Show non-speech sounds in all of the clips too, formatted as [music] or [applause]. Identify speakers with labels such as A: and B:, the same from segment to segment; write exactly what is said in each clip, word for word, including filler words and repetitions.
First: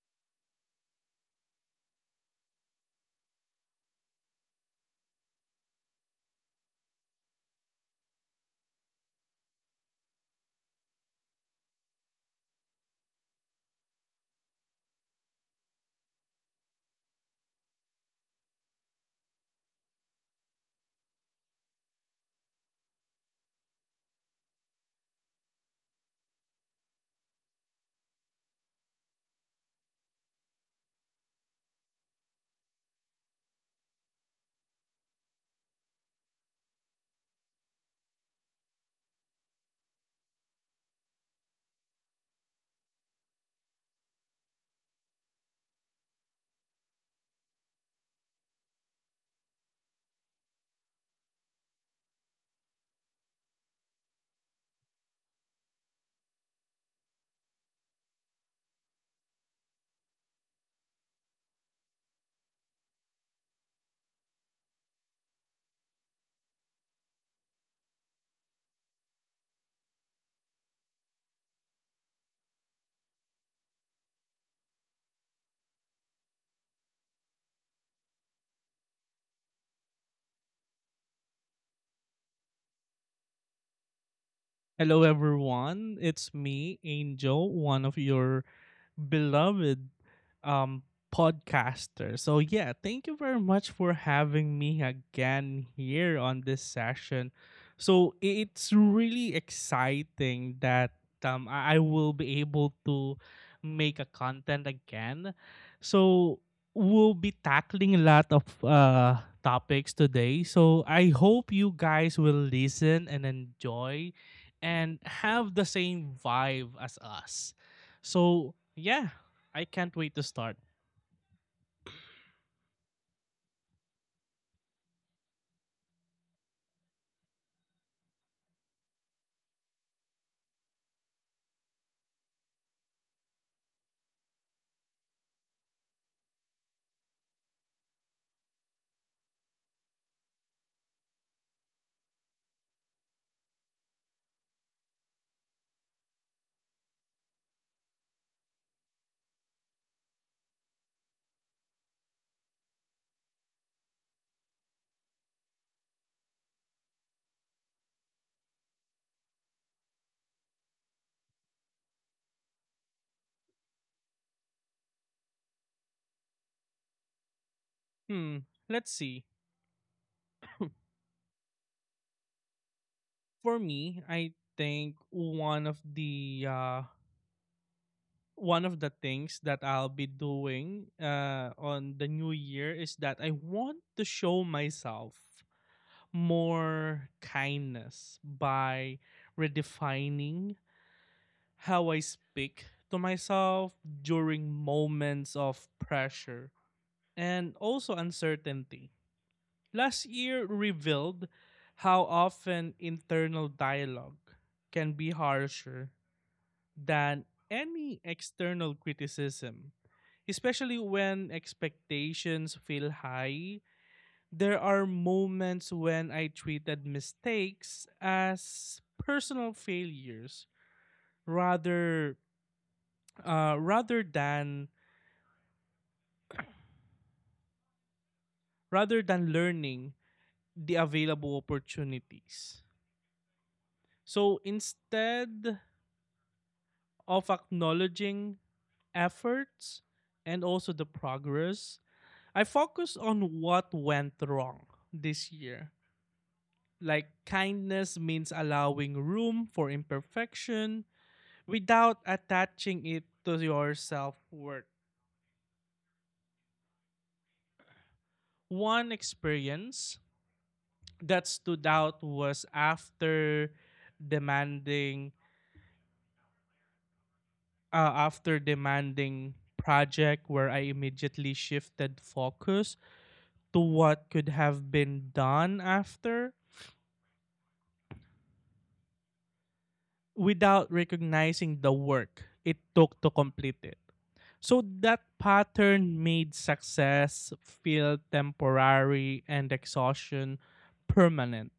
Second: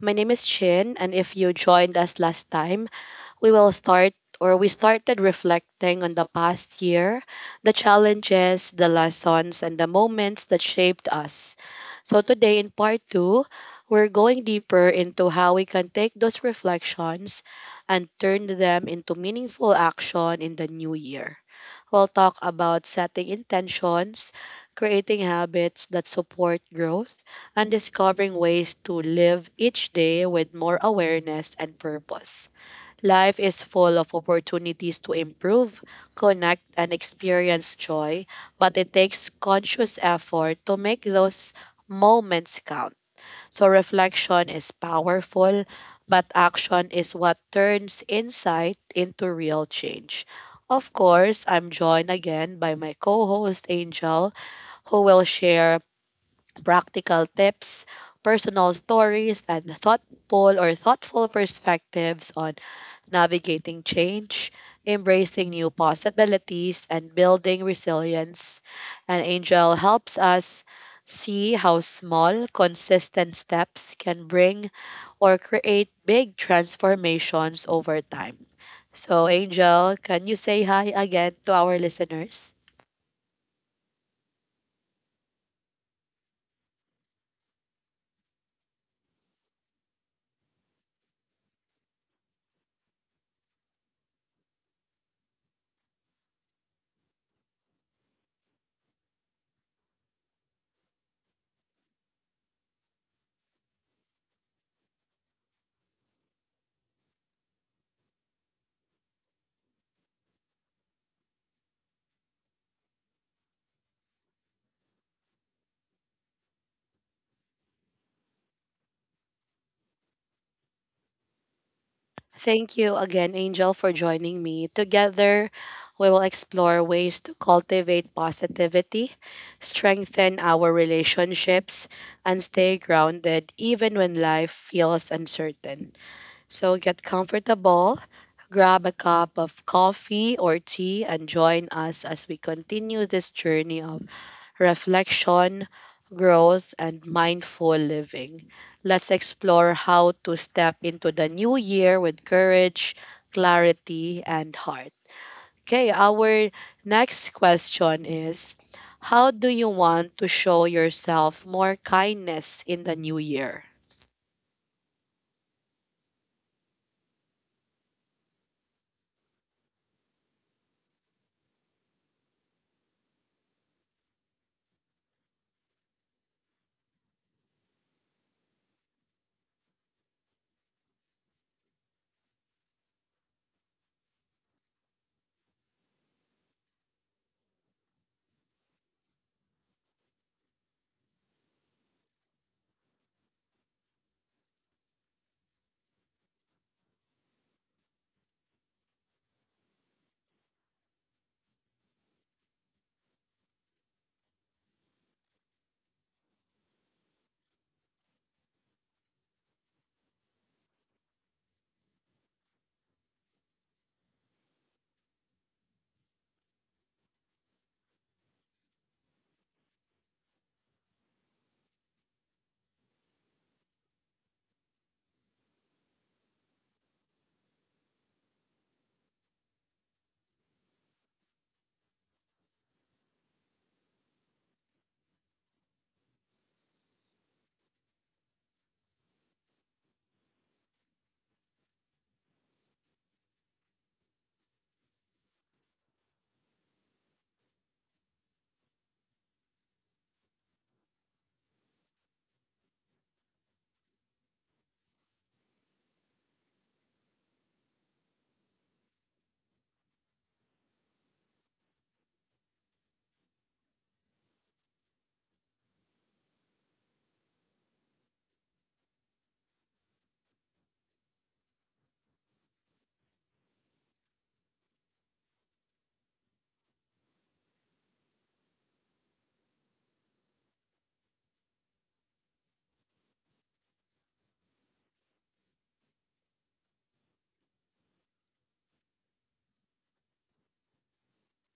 A: My name is Chin, and if you joined us last time, we will start or we started reflecting on the past year, the challenges, the lessons, and the moments that shaped us. So, today in part two, we're going deeper into how we can take those reflections and turn them into meaningful action in the new year. We'll talk about setting intentions, creating habits that support growth, and discovering ways to live each day with more awareness and purpose. Life is full of opportunities to improve, connect, and experience joy, but it takes conscious effort to make those moments count. So reflection is powerful, but action is what turns insight into real change. Of course, I'm joined again by my co host Angel, who will share practical tips, personal stories, and thoughtful or thoughtful perspectives on navigating change, embracing new possibilities, and building resilience. And Angel helps us see how small, consistent steps can bring or create big transformations over time. So, Angel, can you say hi again to our listeners?
B: Hello, everyone. It's me, Angel, one of your beloved um, podcasters. So, yeah, thank you very much for having me again here on this session. So, i- it's really exciting that um, I I will be able to make a content again. So, we'll be tackling a lot of uh, topics today. So, I hope you guys will listen and enjoy and have the same vibe as us. So, yeah, I can't wait to start.
A: Thank you again, Angel, for joining me. Together, we will explore ways to cultivate positivity, strengthen our relationships, and stay grounded even when life feels uncertain. So get comfortable, grab a cup of coffee or tea, and join us as we continue this journey of reflection, growth, and mindful living. Let's explore how to step into the new year with courage, clarity, and heart. Okay, our next question is, how do you want to show yourself more kindness in the new year?
B: Hmm, let's see. For me, I think one of the uh one of the things that I'll be doing uh on the new year is that I want to show myself more kindness by redefining how I speak to myself during moments of pressure and also uncertainty. Last year revealed how often internal dialogue can be harsher than any external criticism, especially when expectations feel high. There are moments when I treated mistakes as personal failures rather uh, rather than rather than learning the available opportunities. So instead of acknowledging efforts and also the progress, I focus on what went wrong this year. Like kindness means allowing room for imperfection without attaching it to your self worth. One experience that stood out was after demanding uh, after demanding project where I immediately shifted focus to what could have been done after without recognizing the work it took to complete it. So that pattern made success feel temporary and exhaustion permanent.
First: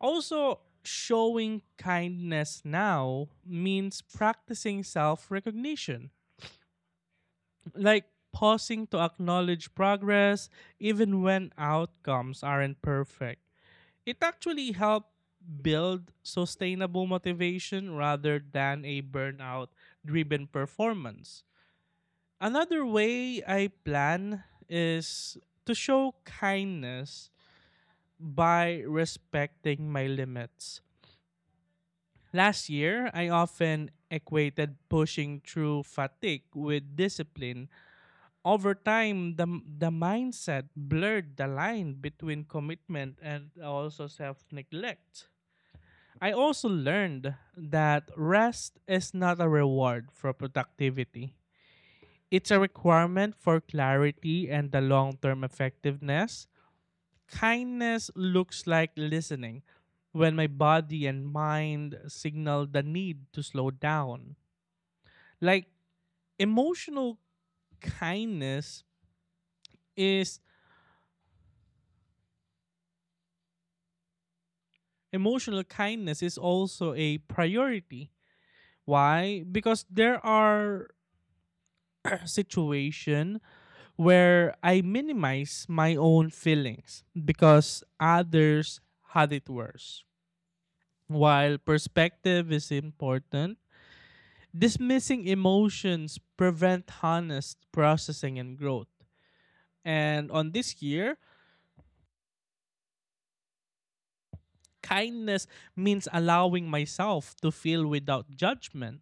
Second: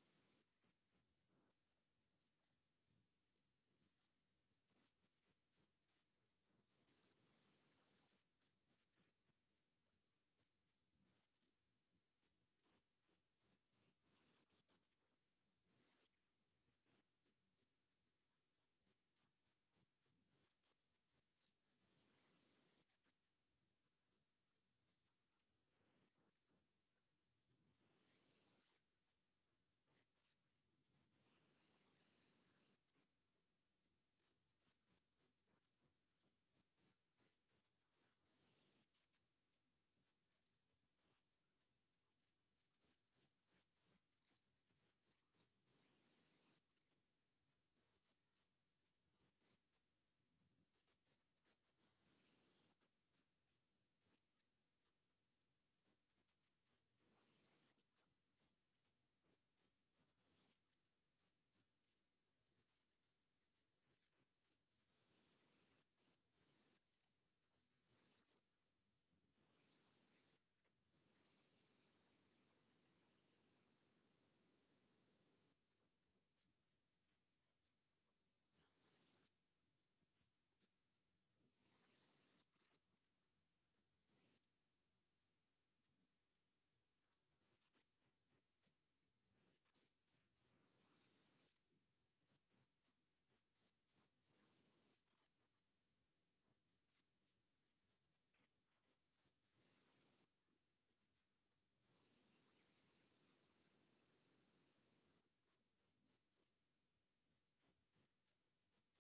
B: Also, showing kindness now means practicing self recognition, like pausing to acknowledge progress even when outcomes aren't perfect. It actually helped build sustainable motivation rather than a burnout driven performance. Another way I plan is to show kindness by respecting my limits. Last year, I often equated pushing through fatigue with discipline. Over time, the, the mindset blurred the line between commitment and also self neglect. I also learned that rest is not a reward for productivity. It's a requirement for clarity and the long term effectiveness. Kindness looks like listening when my body and mind signal the need to slow down. Like emotional kindness is emotional kindness is also a priority. Why? Because there are situation where I minimize my own feelings because others had it worse. While perspective is important, dismissing emotions prevent honest processing and growth. And on this year, kindness means allowing myself to feel without judgment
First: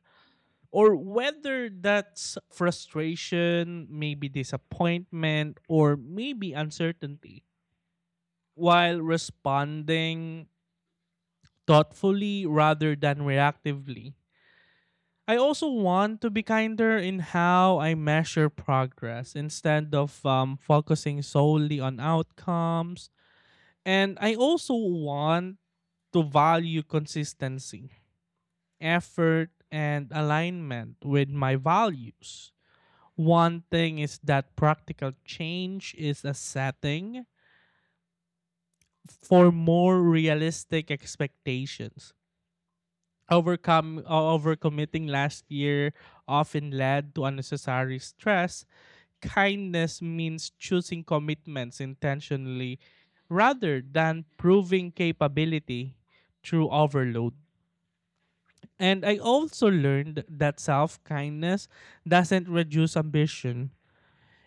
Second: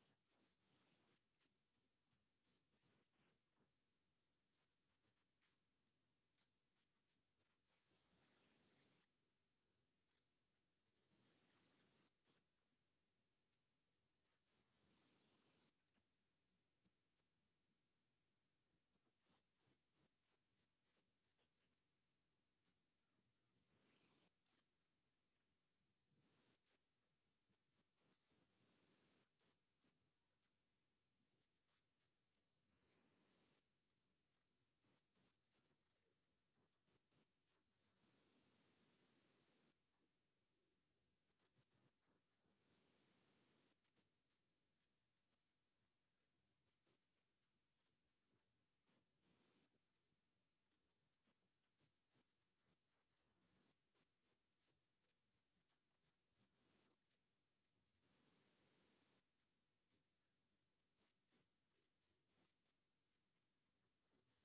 B: or whether that's frustration, maybe disappointment or maybe uncertainty while responding thoughtfully rather than reactively. I also want to be kinder in how I measure progress instead of um, focusing solely on outcomes. And I also want to value consistency, effort, and alignment with my values. One thing is that practical change is a setting for more realistic expectations. Overcome o- overcommitting last year often led to unnecessary stress. Kindness means choosing commitments intentionally rather than proving capability through overload. And I also learned that self-kindness doesn't reduce ambition.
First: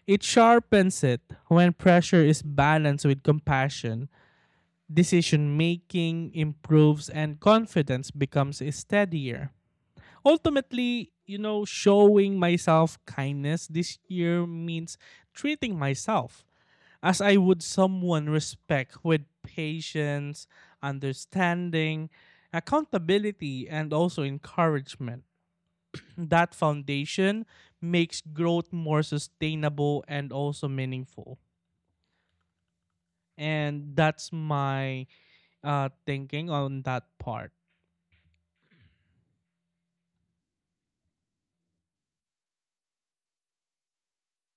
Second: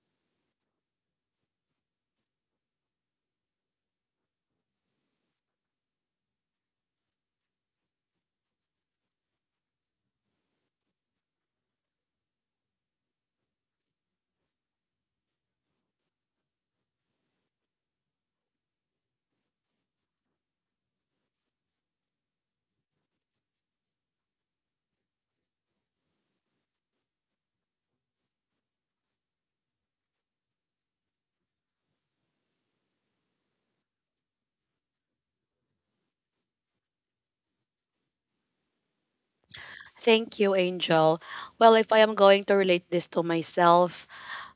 B: It sharpens it when pressure is balanced with compassion. Decision making improves and confidence becomes steadier. Ultimately, you know, showing myself kindness this year means treating myself as I would someone respect with patience, understanding, accountability, and also encouragement. That foundation makes growth more sustainable and also meaningful. And that's my uh, thinking on that part.
A: Thank you, Angel. Well, if I am going to relate this to myself,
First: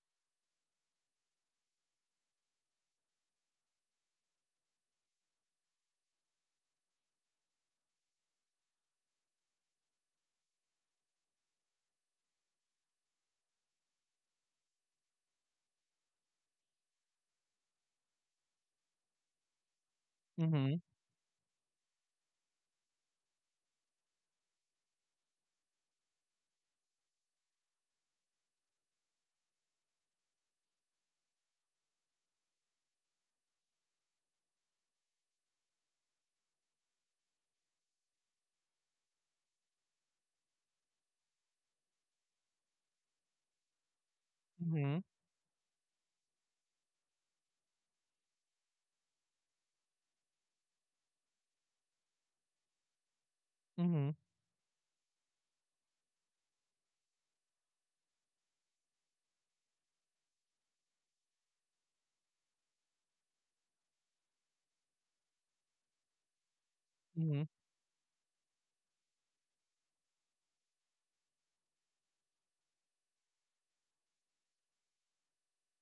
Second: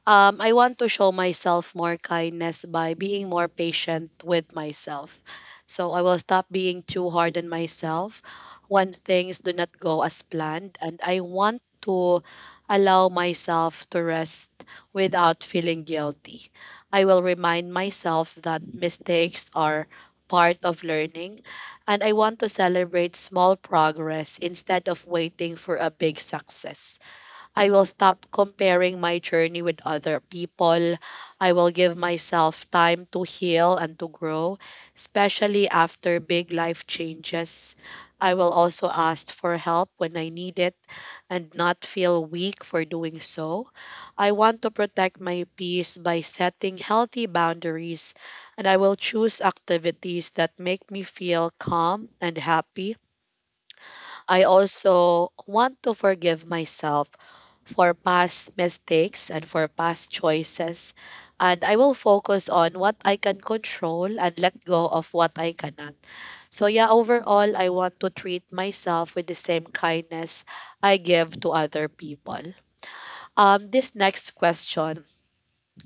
A: Um, I want to show myself more kindness by being more patient with myself. So I will stop being too hard on myself when things do not go as planned. And I want to allow myself to rest without feeling guilty. I will remind myself that mistakes are part
B: Mm-hmm,
A: of learning. And I want to celebrate small progress instead of waiting for a big success. I will stop comparing my journey with other people. I will give myself time to heal and to grow, especially after big life changes. I will also ask for help when I need it and not feel weak for doing so. I want to
B: mm-hmm,
A: protect my peace by setting healthy boundaries, and I will choose activities that make me feel calm and happy.
B: mm-hmm,
A: I also want to forgive myself for past mistakes and for past choices. And I will focus on what I can control and let go of what I cannot. So, yeah,
B: mm-hmm,
A: overall, I want to treat myself with the same kindness I give to other people. Um, this next question,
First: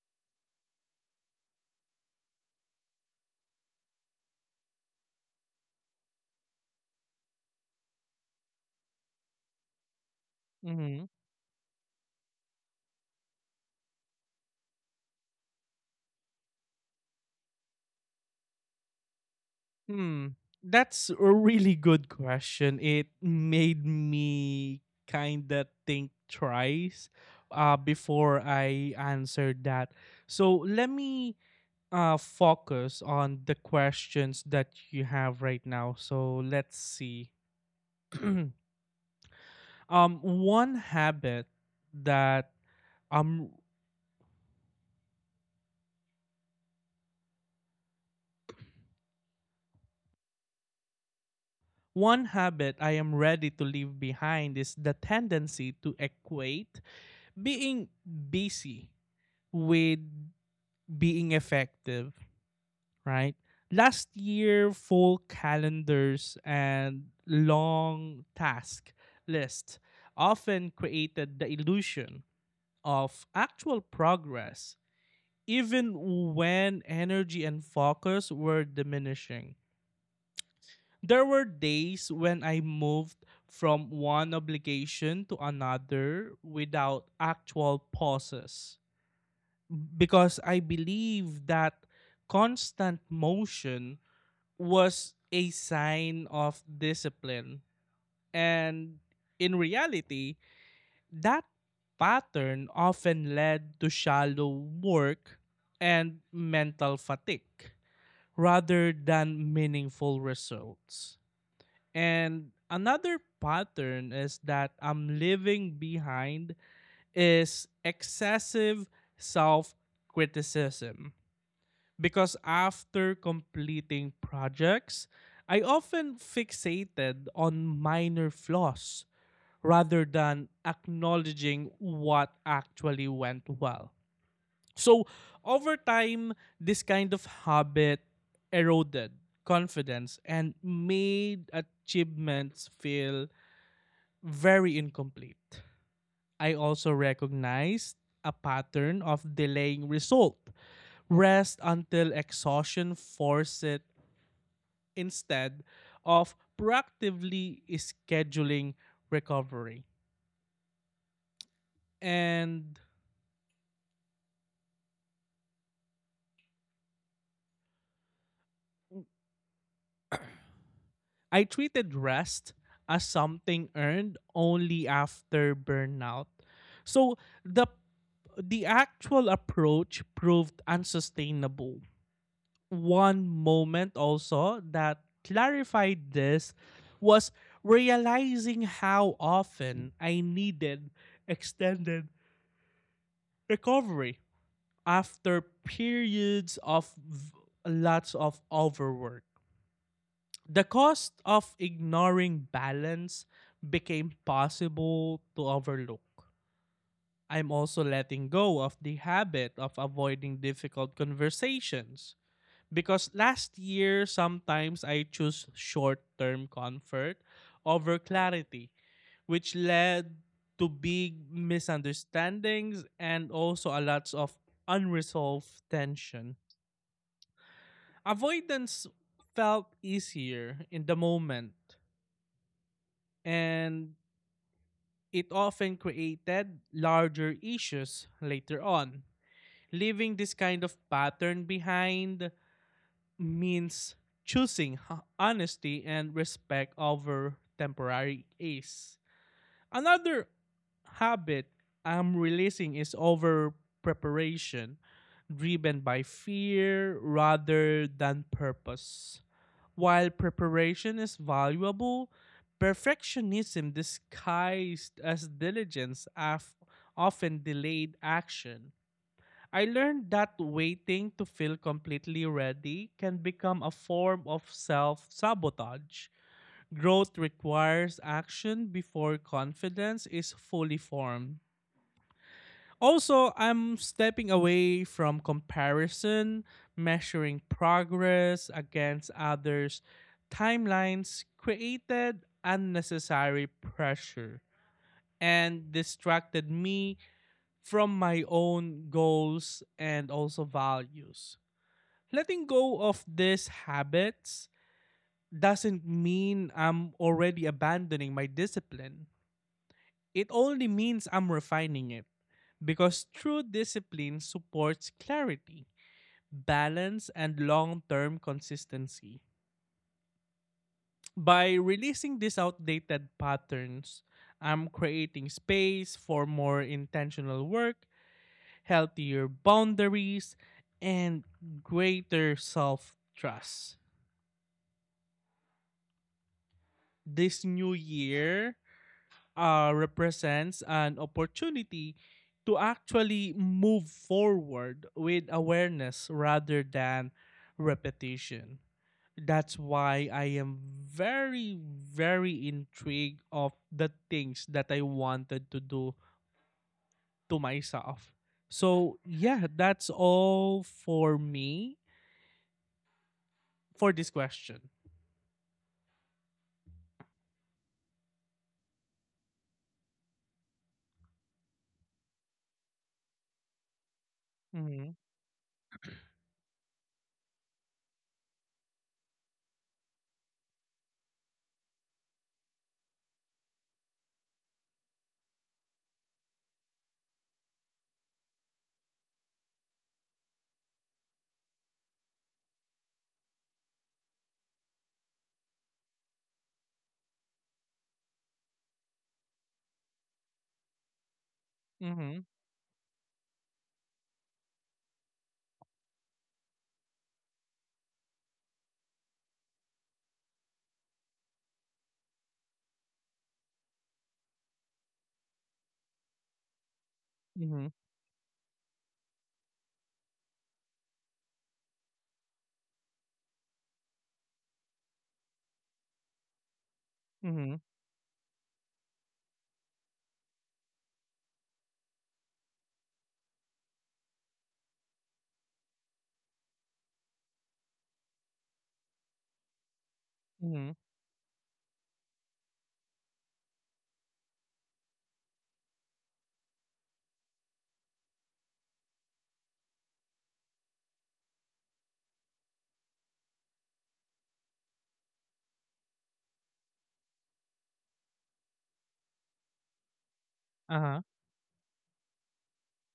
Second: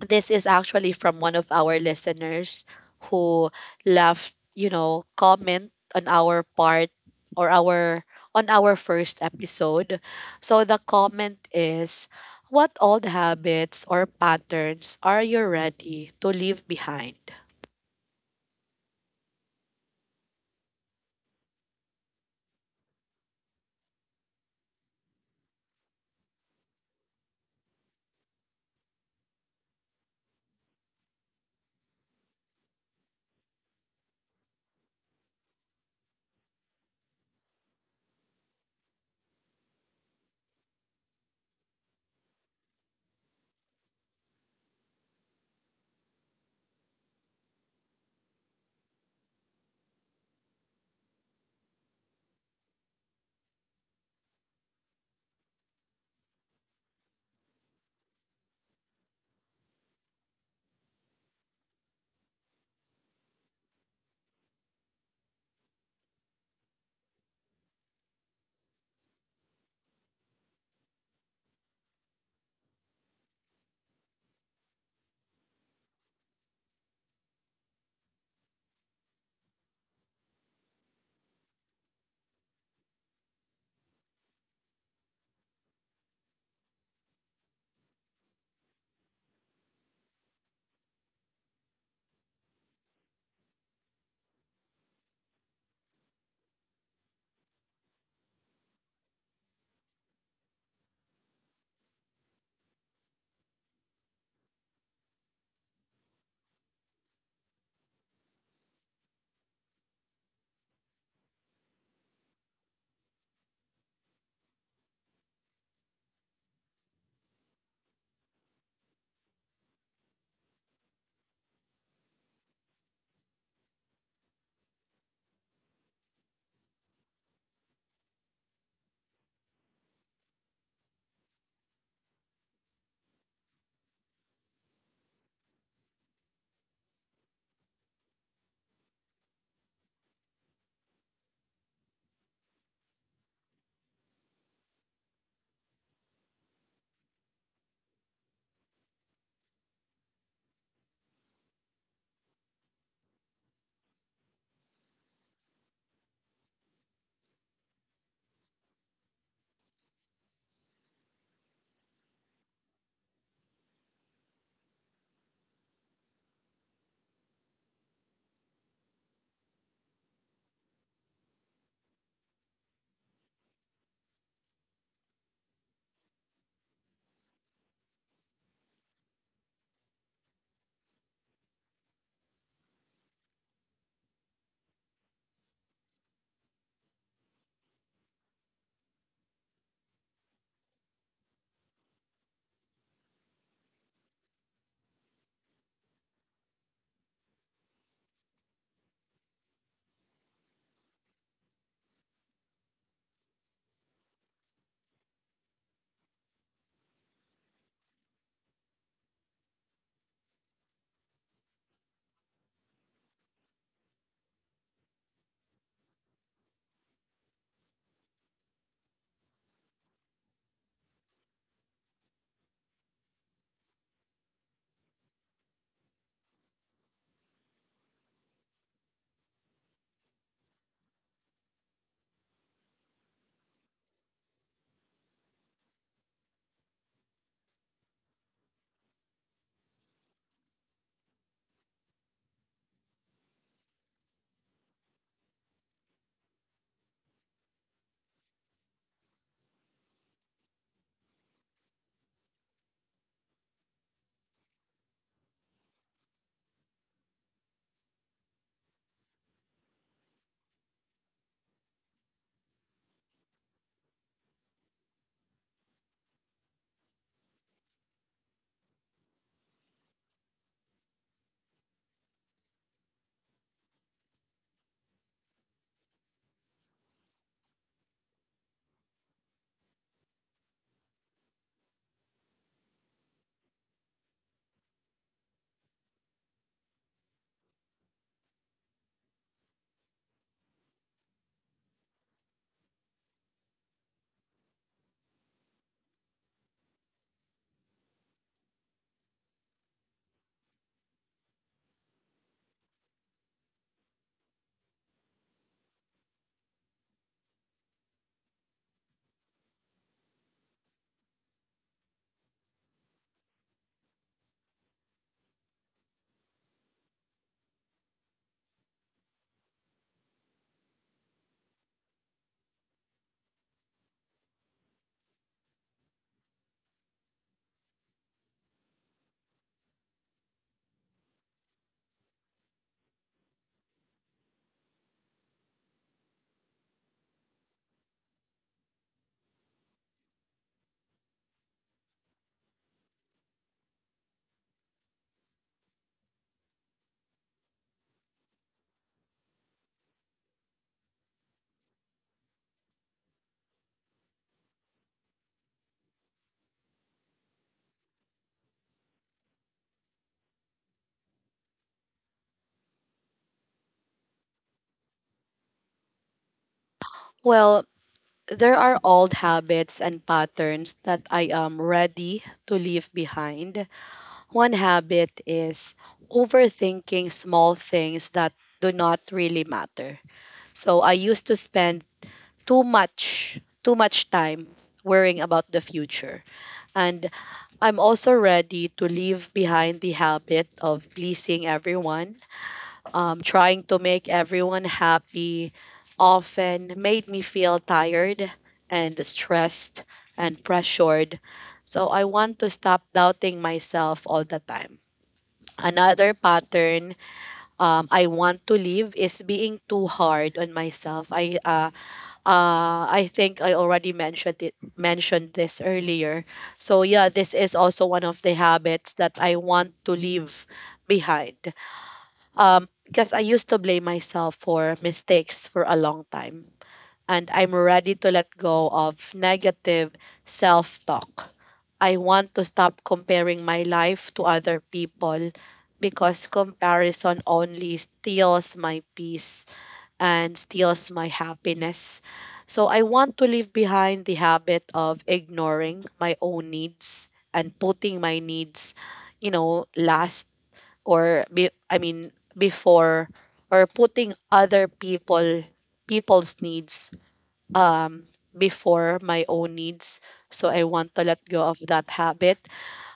A: this is actually from one of our listeners who left, you know comment on our part or our on our first episode. So the
B: mm-hmm.
A: comment is, what old habits or patterns are you ready to leave behind?
B: Hmm. That's a really good question. It made me kind of think twice uh, before I answered that. So let me uh, focus on the questions that you have right now. So let's see. [clears throat] um, one habit that um, one habit I am ready to leave behind is the tendency to equate being busy with being effective, right? Last year, full calendars and long task lists often created the illusion of actual progress, even when energy and focus were diminishing. There were days when I moved from one obligation to another without actual pauses because I believe that constant motion was a sign of discipline. And in reality, that pattern often led to shallow work and mental fatigue rather than meaningful results. And another pattern is that I'm leaving behind is excessive self criticism because after completing projects, I often fixated on minor flaws rather than acknowledging what actually went well. So, over time, this kind of habit eroded confidence and made achievements feel very incomplete. I also recognized a pattern of delaying result. Rest until exhaustion forced it instead of proactively scheduling recovery. And I treated rest as something earned only after burnout. So the the actual approach proved unsustainable. One moment also that clarified this was realizing how often I needed extended recovery after periods of v- lots of overwork. The cost of ignoring balance became possible to overlook. I'm also letting go of the habit of avoiding difficult conversations because last year sometimes I choose short-term comfort over clarity, which led to big misunderstandings and also a lots of unresolved tension. Avoidance felt easier in the moment, and it often created larger issues later on. Leaving this kind of pattern behind means choosing honesty and respect over temporary ease. Another habit I'm releasing is over preparation, driven by fear rather than purpose. While preparation is valuable, perfectionism disguised as diligence af- often delayed action. I learned that waiting to feel completely ready can become a form of self sabotage. Growth requires action before confidence is fully formed. Also, I'm stepping away from comparison, measuring progress against others' timelines created unnecessary pressure and distracted me from my own goals and also values. Letting go of these habits doesn't mean I'm already abandoning my discipline. It only means I'm refining it because true discipline supports clarity, balance, and long term consistency. By releasing these outdated patterns, I'm creating space for more intentional work, healthier boundaries, and greater self trust. This new year, uh, represents an opportunity to actually move forward with awareness rather than repetition. That's why I am very, very intrigued of the things that I wanted to do to myself. So yeah, that's all for me for this question.
A: Well, there are old habits and patterns that I am ready to leave behind. One
B: Mm-hmm.
A: habit is overthinking small things that do not really matter. So I used to spend too much, too much time worrying about the future. And I'm also ready to leave behind the habit of pleasing everyone. Um, trying to make everyone happy often made me feel tired and stressed and pressured. So I
B: Mm-hmm.
A: want to stop doubting myself all the time. Another pattern um, I want to leave is being too hard on myself. I uh, uh, I think I already mentioned it mentioned this earlier. So yeah, this is
B: Mm-hmm.
A: also one of the habits that I want to leave behind. Um, because I used to blame myself for mistakes for a long time, and I'm
B: Mm-hmm.
A: ready to let go of negative self-talk. I want to stop comparing my life to other people because comparison only steals my peace and
B: Mm-hmm.
A: steals my happiness. So I want to leave behind the habit of ignoring my own needs and putting my needs, you know, last or be, I mean before, or putting other people people's needs um before my own needs. So I want
B: Uh-huh.
A: to let go of that habit.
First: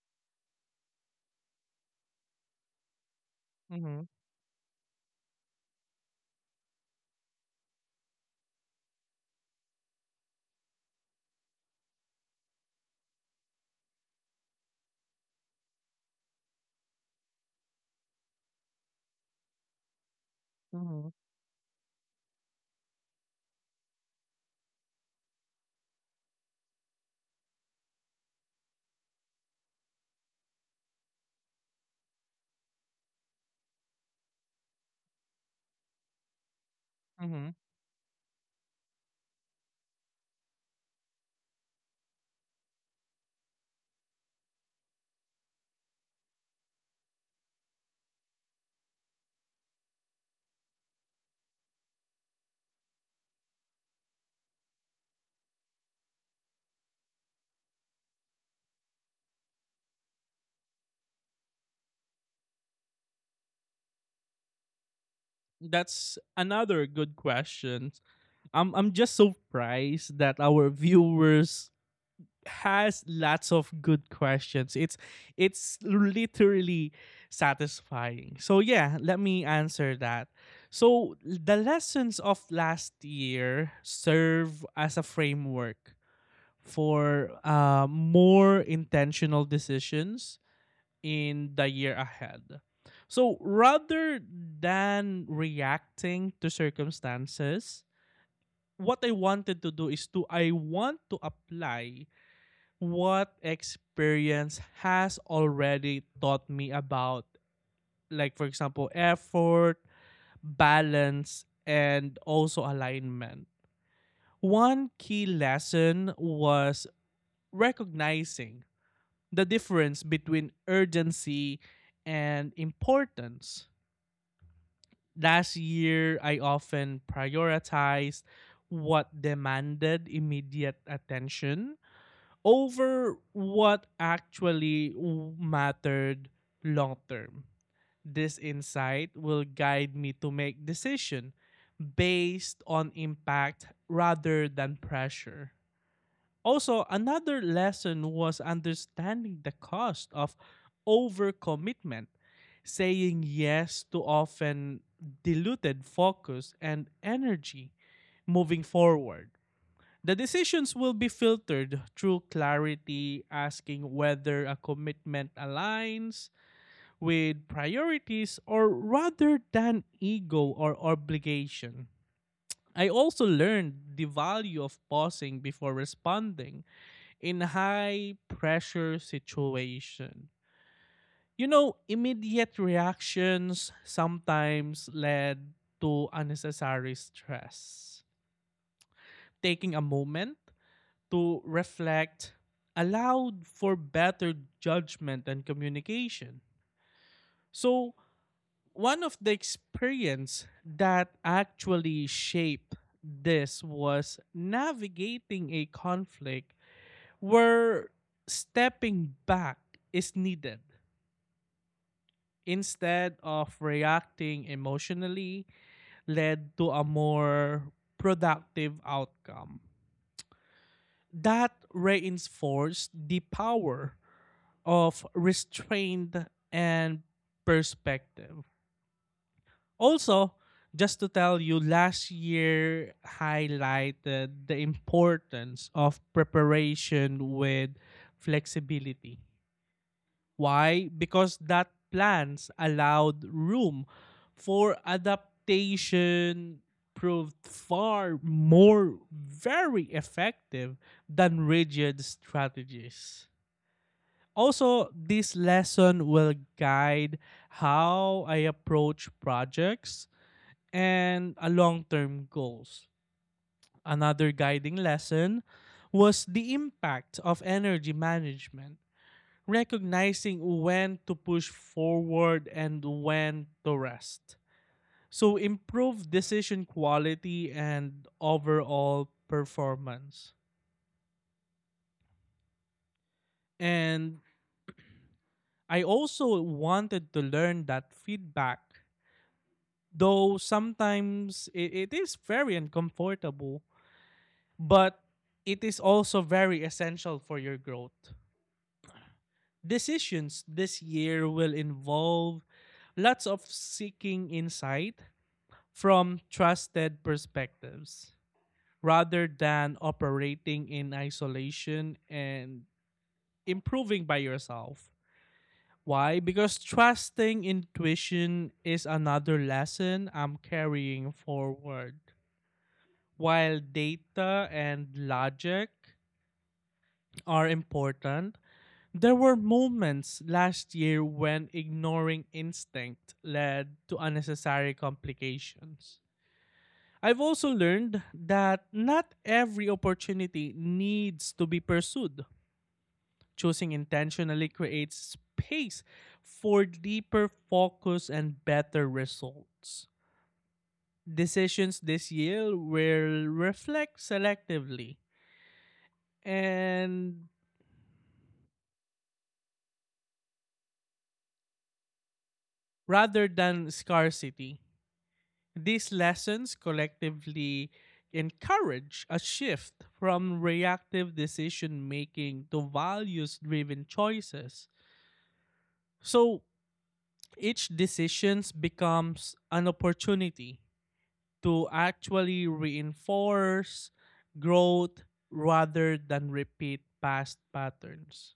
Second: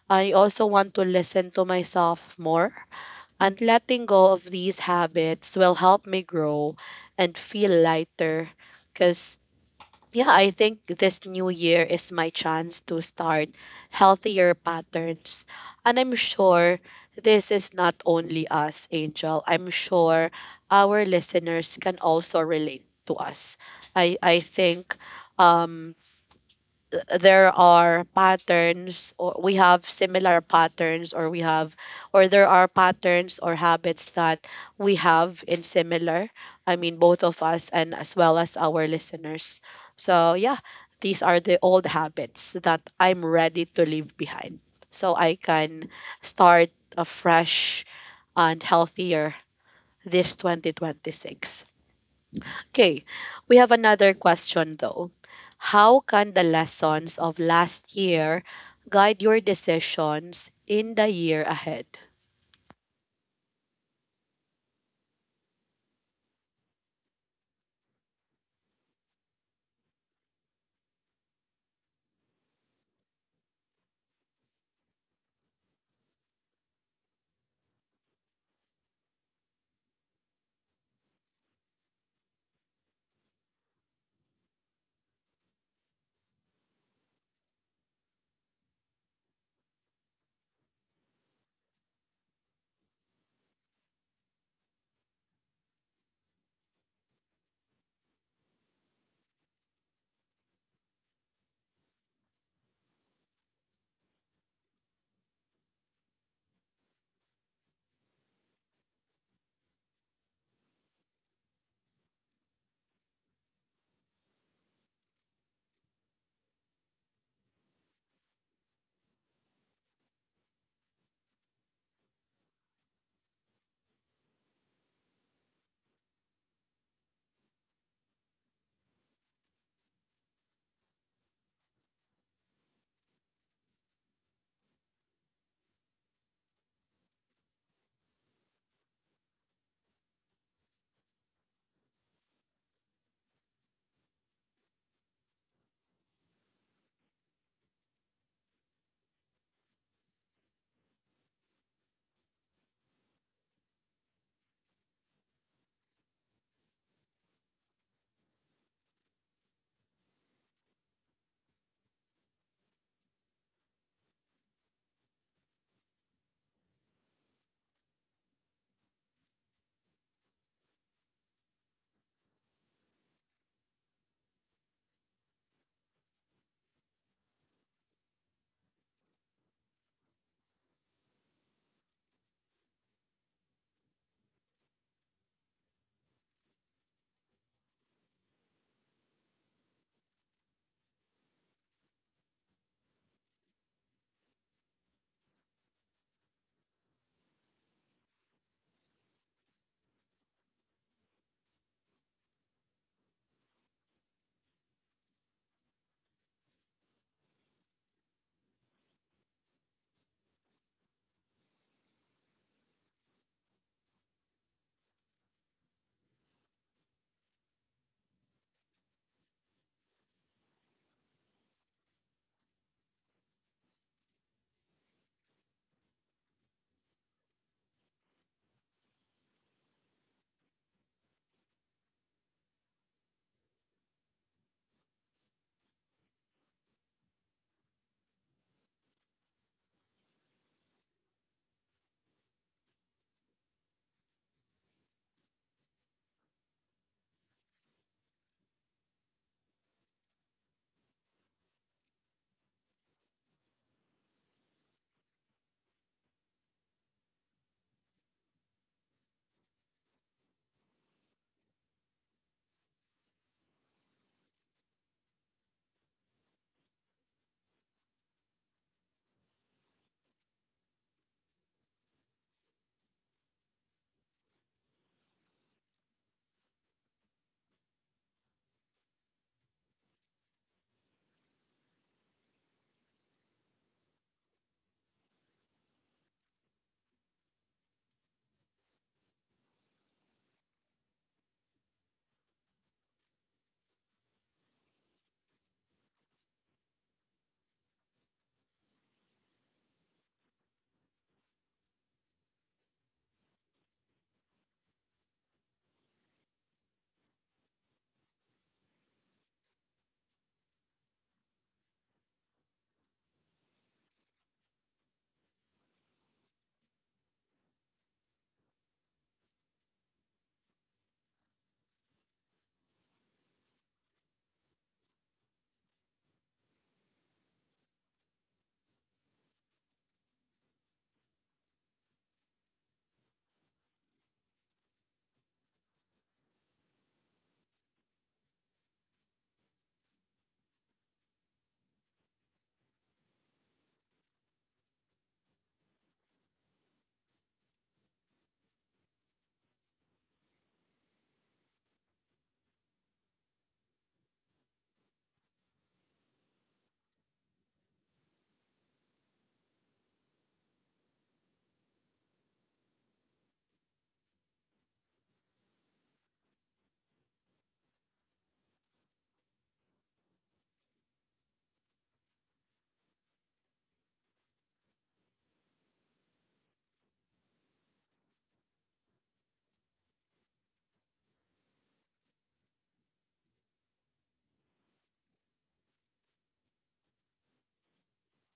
A: I also want to listen to myself more, and
B: Mm-hmm.
A: letting go of these habits will help me grow and feel lighter. Because, yeah, I think this new year is my chance to start healthier patterns. And I'm sure this is not only us, Angel. I'm sure our
B: Mm-hmm.
A: listeners can also relate to us. I, I think um, there are patterns or we have similar patterns, or we have or there are patterns or habits that we have in similar, I mean, both of
B: Mm-hmm.
A: us and as well as our listeners. So yeah, these are the old habits that I'm ready to leave behind, so I can start afresh and healthier this twenty twenty-six. Okay, we have another question though. How can the lessons of last year guide your decisions in the year ahead?
B: That's another good question. I'm I'm just so surprised that our viewers has lots of good questions. It's it's literally satisfying. So yeah, let me answer that. So the lessons of last year serve as a framework for uh, more intentional decisions in the year ahead. So rather than reacting to circumstances, what I wanted to do is to I want to apply what experience has already taught me about, like for example, effort, balance and also alignment. One key lesson was recognizing the difference between urgency and importance. Last year, I often prioritized what demanded immediate attention over what actually mattered long term. This insight will guide me to make decisions based on impact rather than pressure. Also, another lesson was understanding the cost of overcommitment, saying yes to often diluted focus and energy moving forward. The decisions will be filtered through clarity, asking whether a commitment aligns with priorities or rather than ego or obligation. I also learned the value of pausing before responding in high pressure situation. You know, immediate reactions sometimes led to unnecessary stress. Taking a moment to reflect allowed for better judgment and communication. So, one of the experience that actually shaped this was navigating a conflict where stepping back is needed instead of reacting emotionally led to a more productive outcome. That reinforced the power of restraint and perspective. Also, just to tell you, last year highlighted the importance of preparation with flexibility. Why? Because that plans allowed room for adaptation proved far more very effective than rigid strategies. Also, this lesson will guide how I approach projects and a long-term goals. Another guiding lesson was the impact of energy management recognizing when to push forward and when to rest. So improve decision quality and overall performance. And I also wanted to learn that feedback, though sometimes it, it is very uncomfortable, but it is also very essential for your growth. Decisions this year will involve lots of seeking insight from trusted perspectives rather than operating in isolation and improving by yourself. Why? Because trusting intuition is another lesson I'm carrying forward. While data and logic are important, there were moments last year when ignoring instinct led to unnecessary complications. I've also learned that not every opportunity needs to be pursued. Choosing intentionally creates space for deeper focus and better results. Decisions this year will reflect selectively and rather than scarcity. These lessons collectively encourage a shift from reactive decision making to values driven choices. So, each decisions becomes an opportunity to actually reinforce growth rather than repeat past patterns.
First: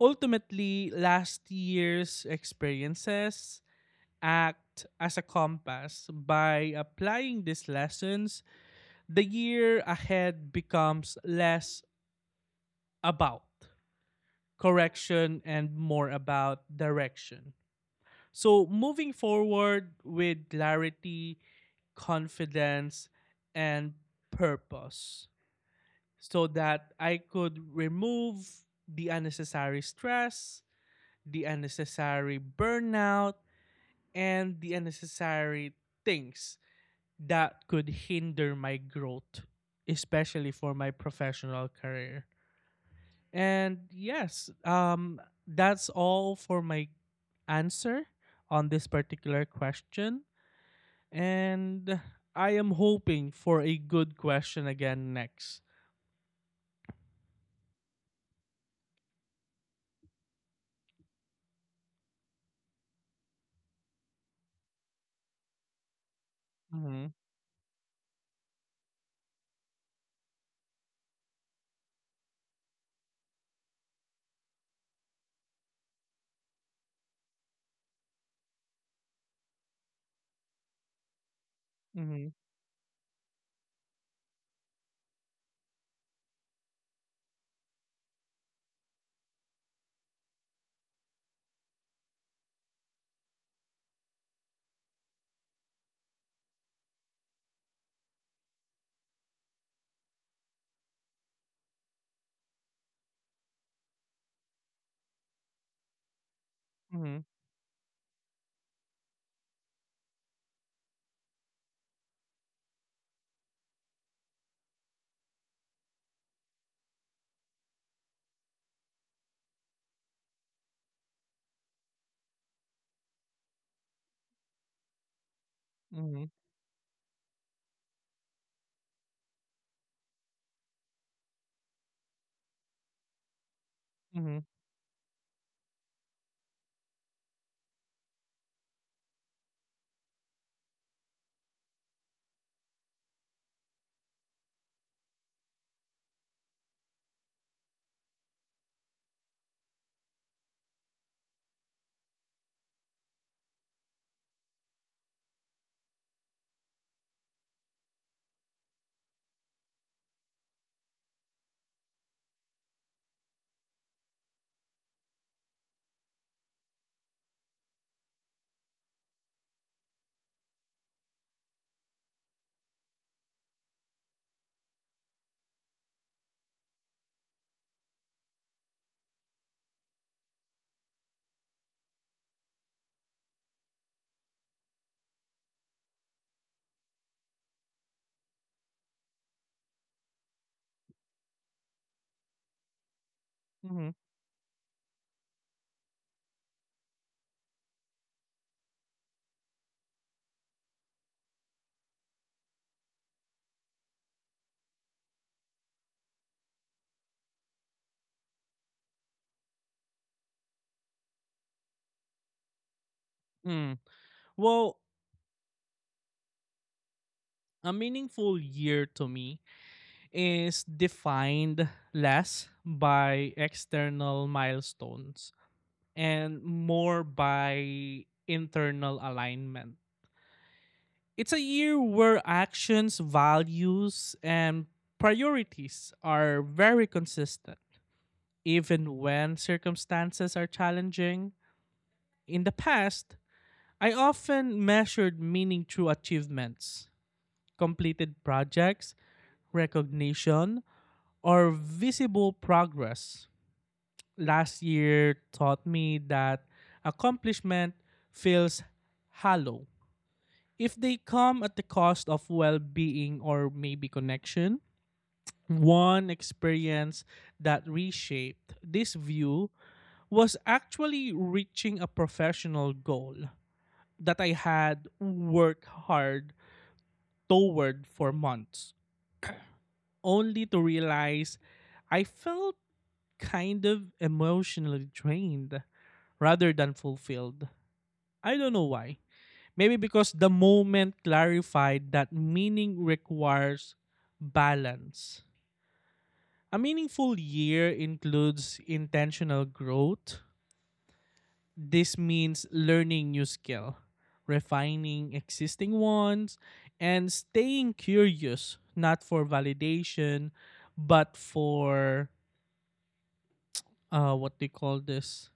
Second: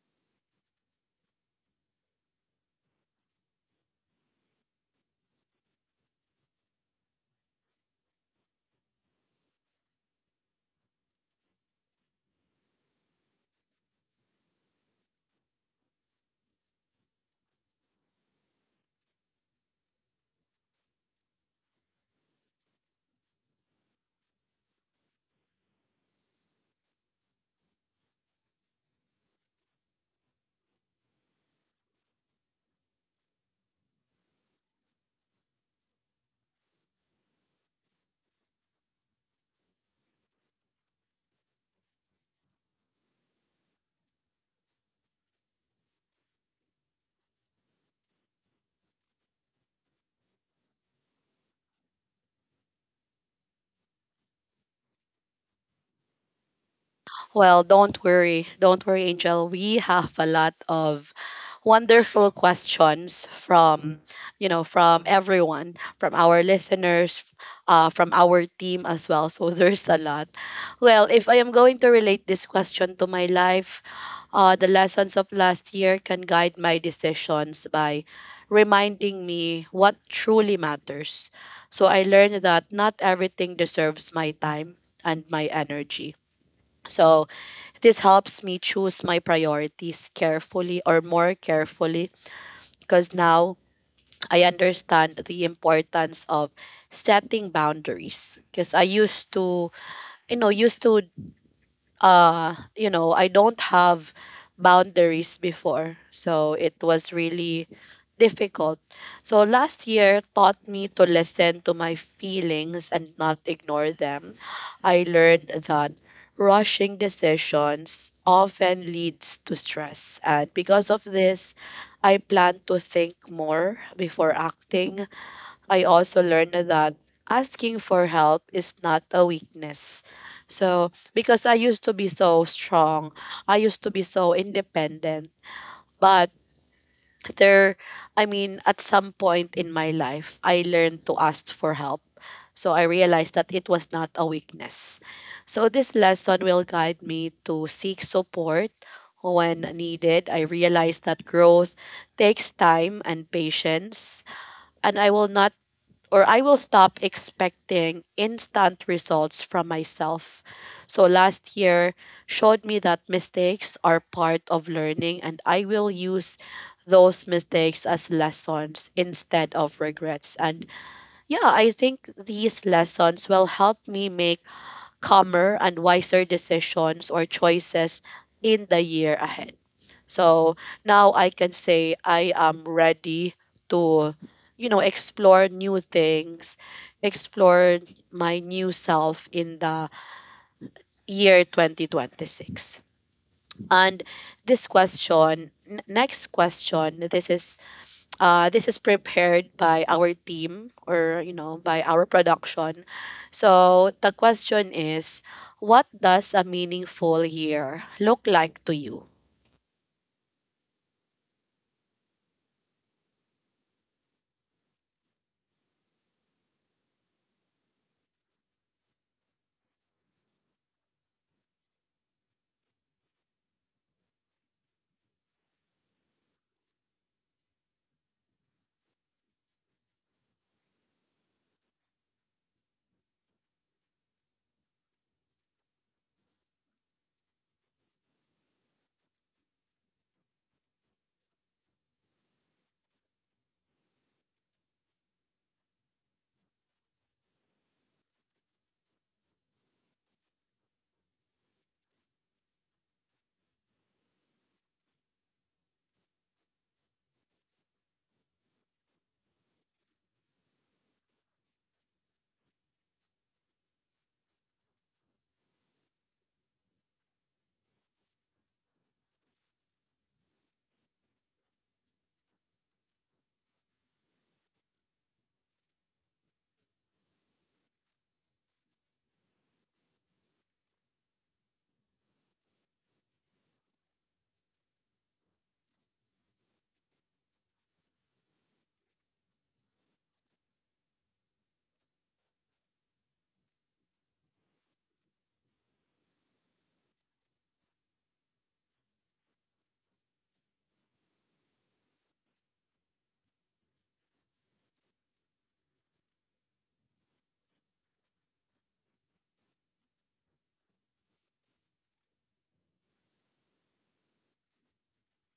B: Ultimately, last year's experiences act as a compass. By applying these lessons, the year ahead becomes less about correction and more about direction. So, moving forward with clarity, confidence, and purpose so that I could remove the unnecessary stress, the unnecessary burnout, and the unnecessary things that could hinder my growth, especially for my professional career. And yes, um, that's all for my answer on this particular question. And I am hoping for a good question again next.
A: Well, don't worry. Don't worry, Angel. We have a lot of wonderful questions from, you know, from everyone, from our
B: Mm-hmm.
A: listeners, uh, from our team as well. So [laughs] there's a lot. Well, if I am going to relate this question to my life, uh, the lessons of last year can guide my decisions by reminding me what truly matters. So I
B: Mm-hmm.
A: learned that not everything deserves my time and my energy. So this helps me choose my priorities carefully or more carefully, because now I understand the importance of setting boundaries, because I used to, you know used to uh you know I don't have boundaries before, so it was
B: Mm-hmm.
A: really difficult. So last year taught me to listen to my feelings and not ignore them. I learned that rushing decisions often leads to stress, and because of this, I plan to think more before acting. I also
B: Mm-hmm.
A: learned that asking for help is not a weakness. So, because I used to be so strong, I used to be so
B: Mm-hmm.
A: independent, but there, I mean, at some point in my life, I learned to ask for help. So, I realized that it was not a weakness. So, this lesson will guide me to seek support when needed. I realized that growth takes time and patience, and I will not or I will stop expecting instant results from myself. So last year showed me that mistakes are part of learning, and I will use those mistakes as lessons instead of regrets. And yeah, I think these lessons will help me make calmer and wiser decisions or choices in the year ahead. So now I can say I am ready to, you know, explore new things, explore my new self in the year twenty twenty-six.
B: Mm-hmm.
A: And this question, n- next question, this is uh, this is prepared by our team or, you know, by our production. So the question is, what does a meaningful year look like to you?
B: Mm. Well, a meaningful year to me is defined less by external milestones and more by internal alignment. It's a year where actions, values, and priorities are very consistent, even when circumstances are challenging. In the past, I often measured meaning through achievements, completed projects, recognition, or visible progress. Last year taught me that accomplishment feels hollow if they come at the cost of well being or maybe connection. One experience that reshaped this view was actually reaching a professional goal that I had worked hard toward for months, [clears throat] only to realize I felt kind of emotionally drained rather than fulfilled. I don't know why. Maybe because the moment clarified that meaning requires balance. A meaningful year includes intentional growth. This means learning new skill, refining existing ones, and staying curious, not for validation, but for uh what they call this,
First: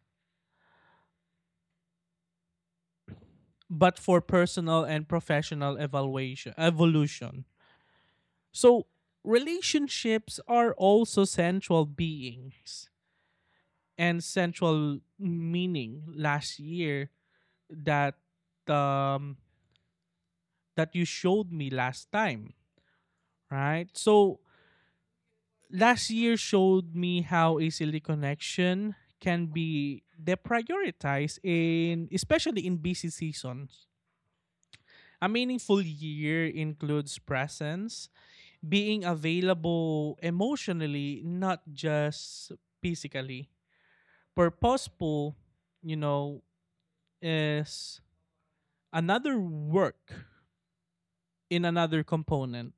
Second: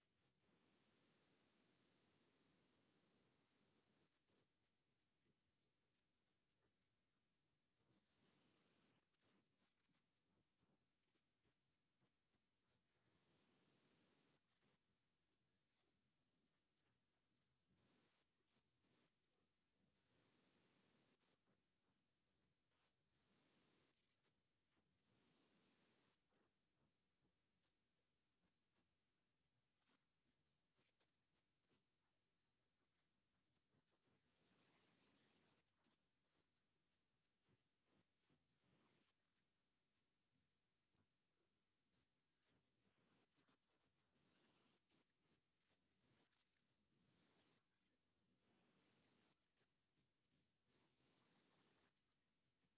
B: but for personal and professional evaluation evolution. So relationships are also central beings and central meaning last year that um that you showed me last time, right? So last year showed me how a silly connection can be deprioritized in especially in busy seasons. A meaningful year includes presence, being available emotionally, not just physically. Purposeful, you know, is another work in another component.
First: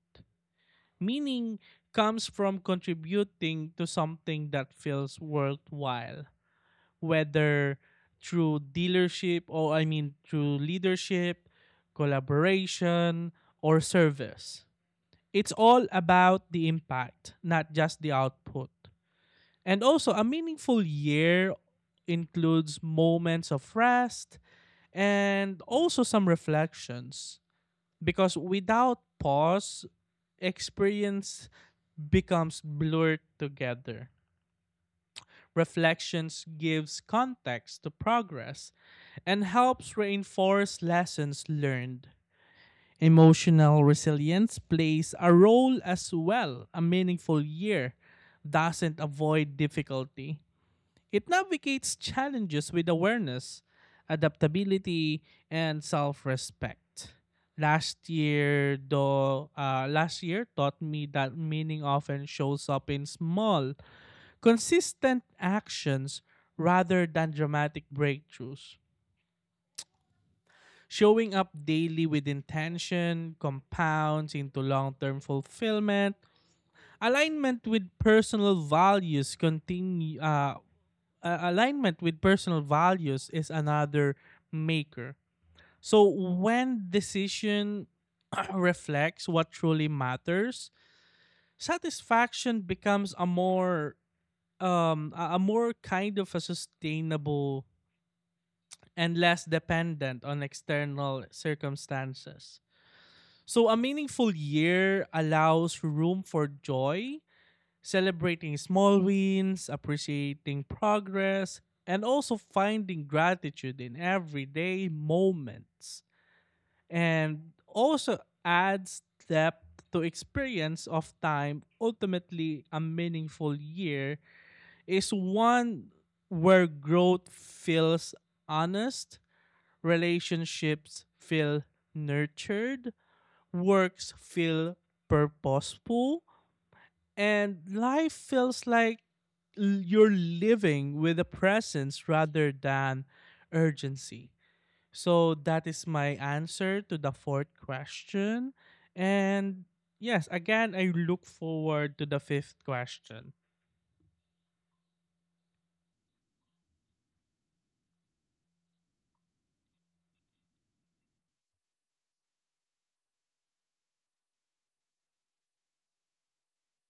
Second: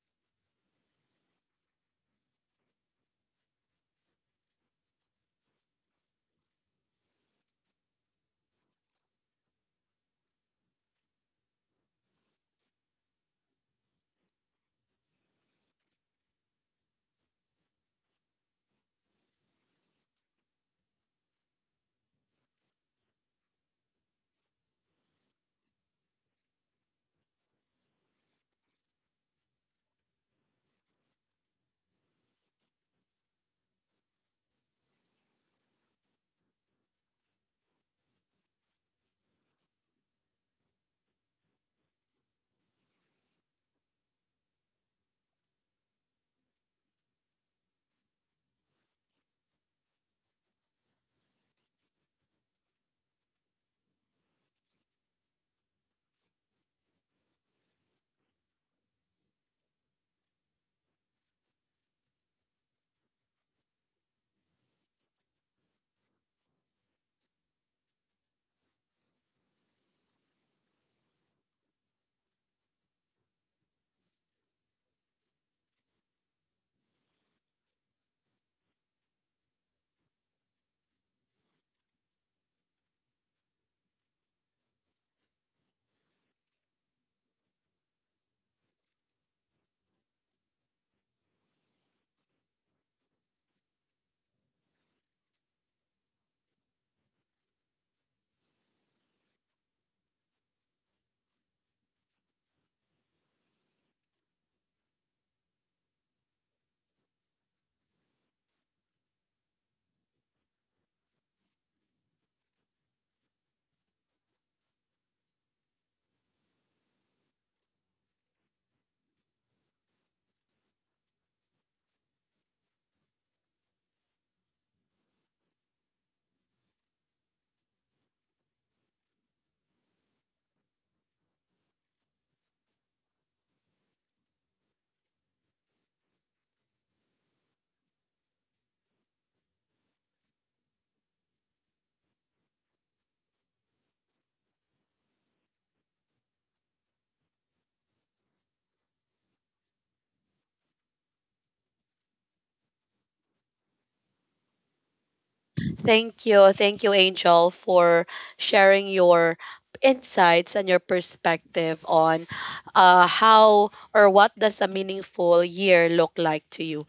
B: Meaning comes from contributing to something that feels worthwhile, whether through dealership or I mean through leadership, collaboration, or service. It's all about the impact, not just the output. And also, a meaningful year includes moments of rest and also some reflections because without pause, experience becomes blurred together. Reflections gives context to progress and helps reinforce lessons learned. Emotional resilience plays a role as well. A meaningful year doesn't avoid difficulty. It navigates challenges with awareness, adaptability, and self-respect. Last year, though, uh, last year taught me that meaning often shows up in small, consistent actions rather than dramatic breakthroughs. Showing up daily with intention compounds into long term fulfillment. Alignment with personal values continue. Uh, uh, alignment with personal values is another maker. So when decision [clears throat] reflects what truly matters, satisfaction becomes a more um a a more kind of a sustainable and less dependent on external circumstances. So, a meaningful year allows room for joy, celebrating small wins, appreciating progress, and also finding gratitude in everyday moments. And also adds depth to experience of time. Ultimately, a meaningful year is one where growth feels honest, relationships feel nurtured, works feel purposeful, and life feels like you're living with a presence rather than urgency. So that is my answer to the fourth question. And yes, again, I look forward to the fifth question.
A: Thank you. Thank you, Angel, for sharing your insights and your perspective on uh, how or what does a meaningful year look like to you.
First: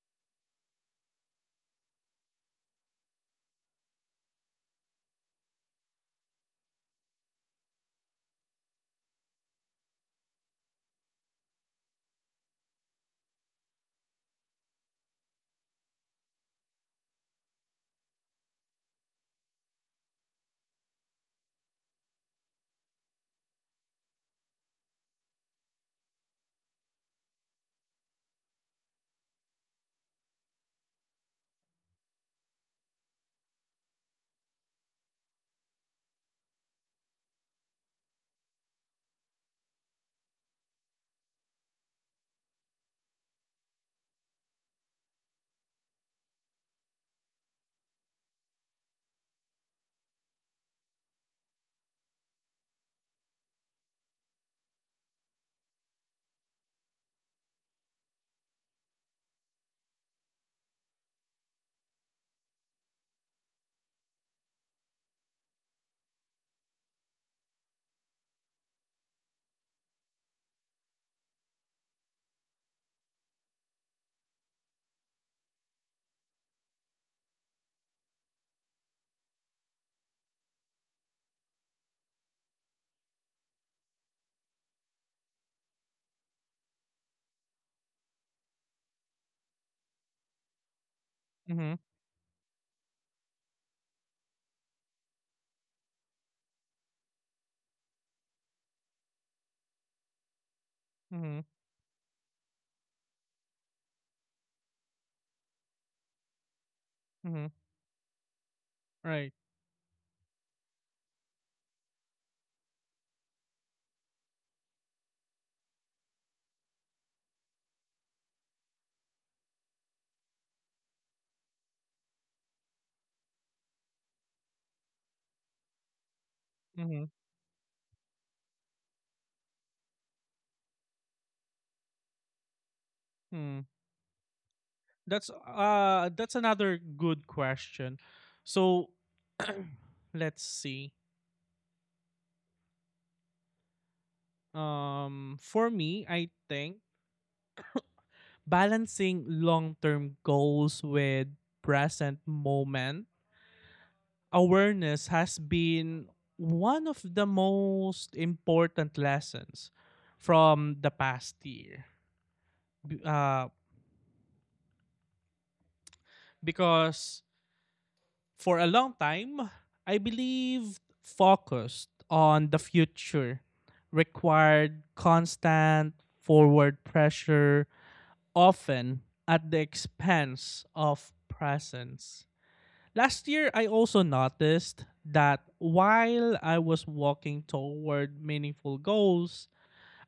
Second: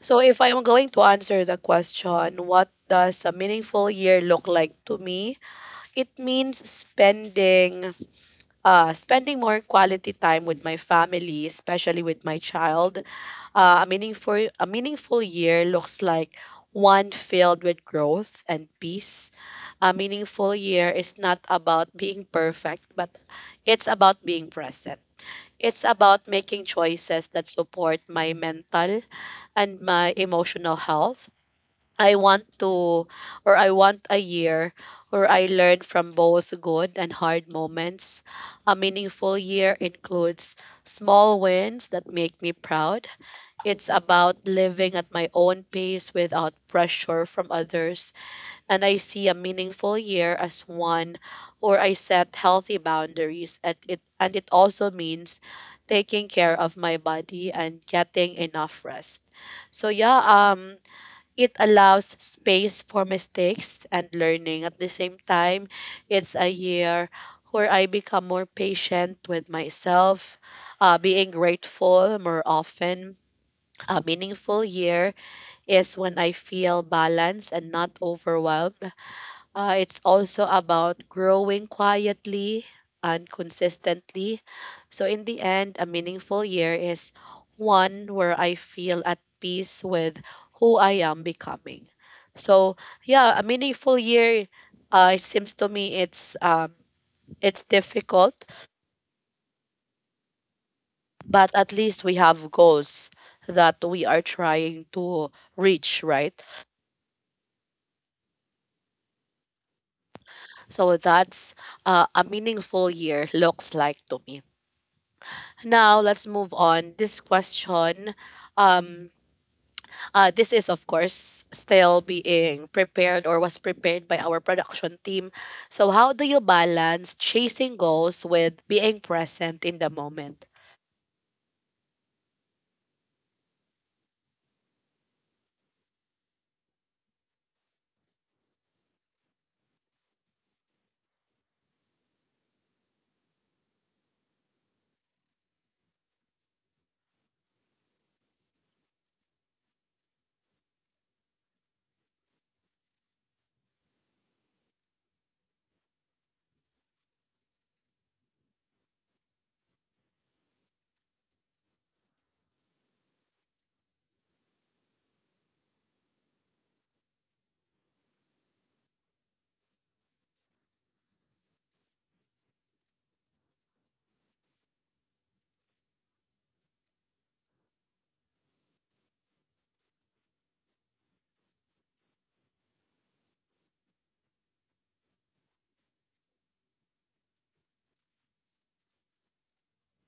A: So if I am going to answer the question, what does a meaningful year look like to me? It means spending uh, spending more quality time with my family, especially with my child. Uh, a meaningful a meaningful year looks like one filled with growth and peace. A meaningful year is not about being perfect, but it's about being present. It's about making choices that support my mental and my emotional health. I want to, or I want a year where I learn from both good and hard moments. A meaningful year includes small wins that make me proud. It's about living at my own pace without pressure from others, and I see a meaningful year as one where I set healthy boundaries, and it and it also means taking care of my body and getting enough rest. So yeah, um it allows space for mistakes and learning. At the same time, it's a year where I become more patient with myself, uh, being grateful more often. A meaningful year is when I feel balanced and not overwhelmed. Uh, it's also about growing quietly and consistently. So, in the end, a meaningful year is one where I feel at peace with who I am
B: Mm-hmm.
A: becoming. So, yeah, a meaningful year. Uh, it seems to me it's um, it's difficult,
B: Mm-hmm.
A: but at least we have goals that we are trying to reach, right?
B: Mm-hmm. Right.
A: So that's uh, a meaningful year looks like to me. Now let's move on. This question, um, uh, this is of course still being prepared or was prepared by our production team. So how do you
B: Mm-hmm.
A: balance chasing goals with being present in the moment?
B: Mm-hmm. That's uh that's another good question. So [clears throat] let's see. Um for me, I think balancing long-term goals with present moment awareness has been one of the most important lessons from the past year. B- Uh because for a long time, I believed focused on the future required constant forward pressure, often at the expense of presence. Last year, I also noticed that while I was walking toward meaningful goals,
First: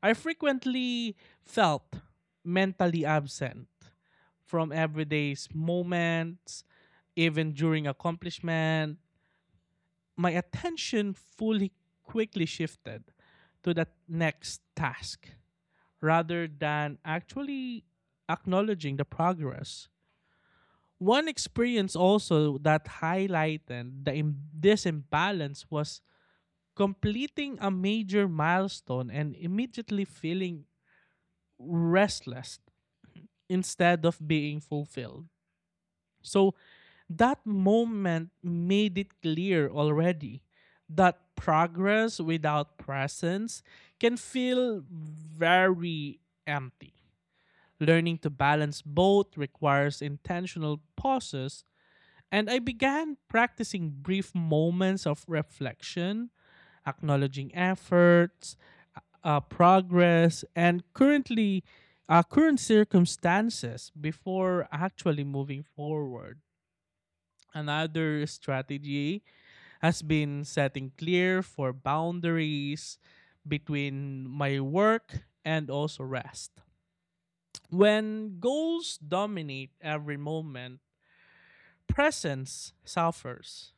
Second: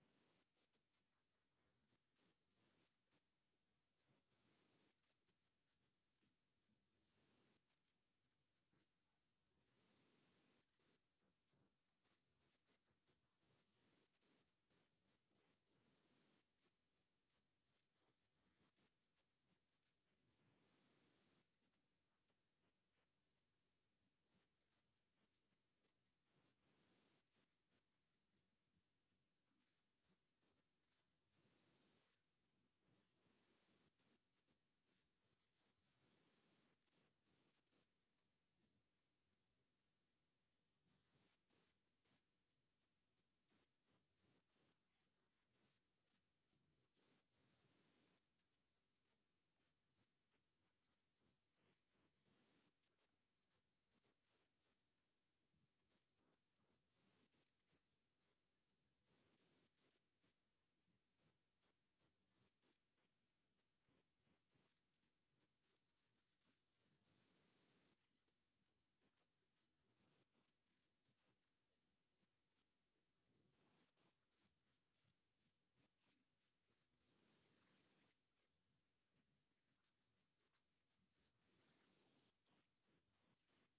B: I frequently felt mentally absent from everyday's moments, even during accomplishment, my attention fully quickly shifted to that next task rather than actually acknowledging the progress. One experience also that highlighted the Im- this imbalance was completing a major milestone and immediately feeling restless instead of being fulfilled. So that moment made it clear already that progress without presence can feel very empty. Learning to balance both requires intentional pauses, and I began practicing brief moments of reflection, acknowledging efforts, uh, uh, progress, and currently uh, current circumstances before actually moving forward. Another strategy has been setting clear for boundaries between my work and also rest. When goals dominate every moment, presence suffers.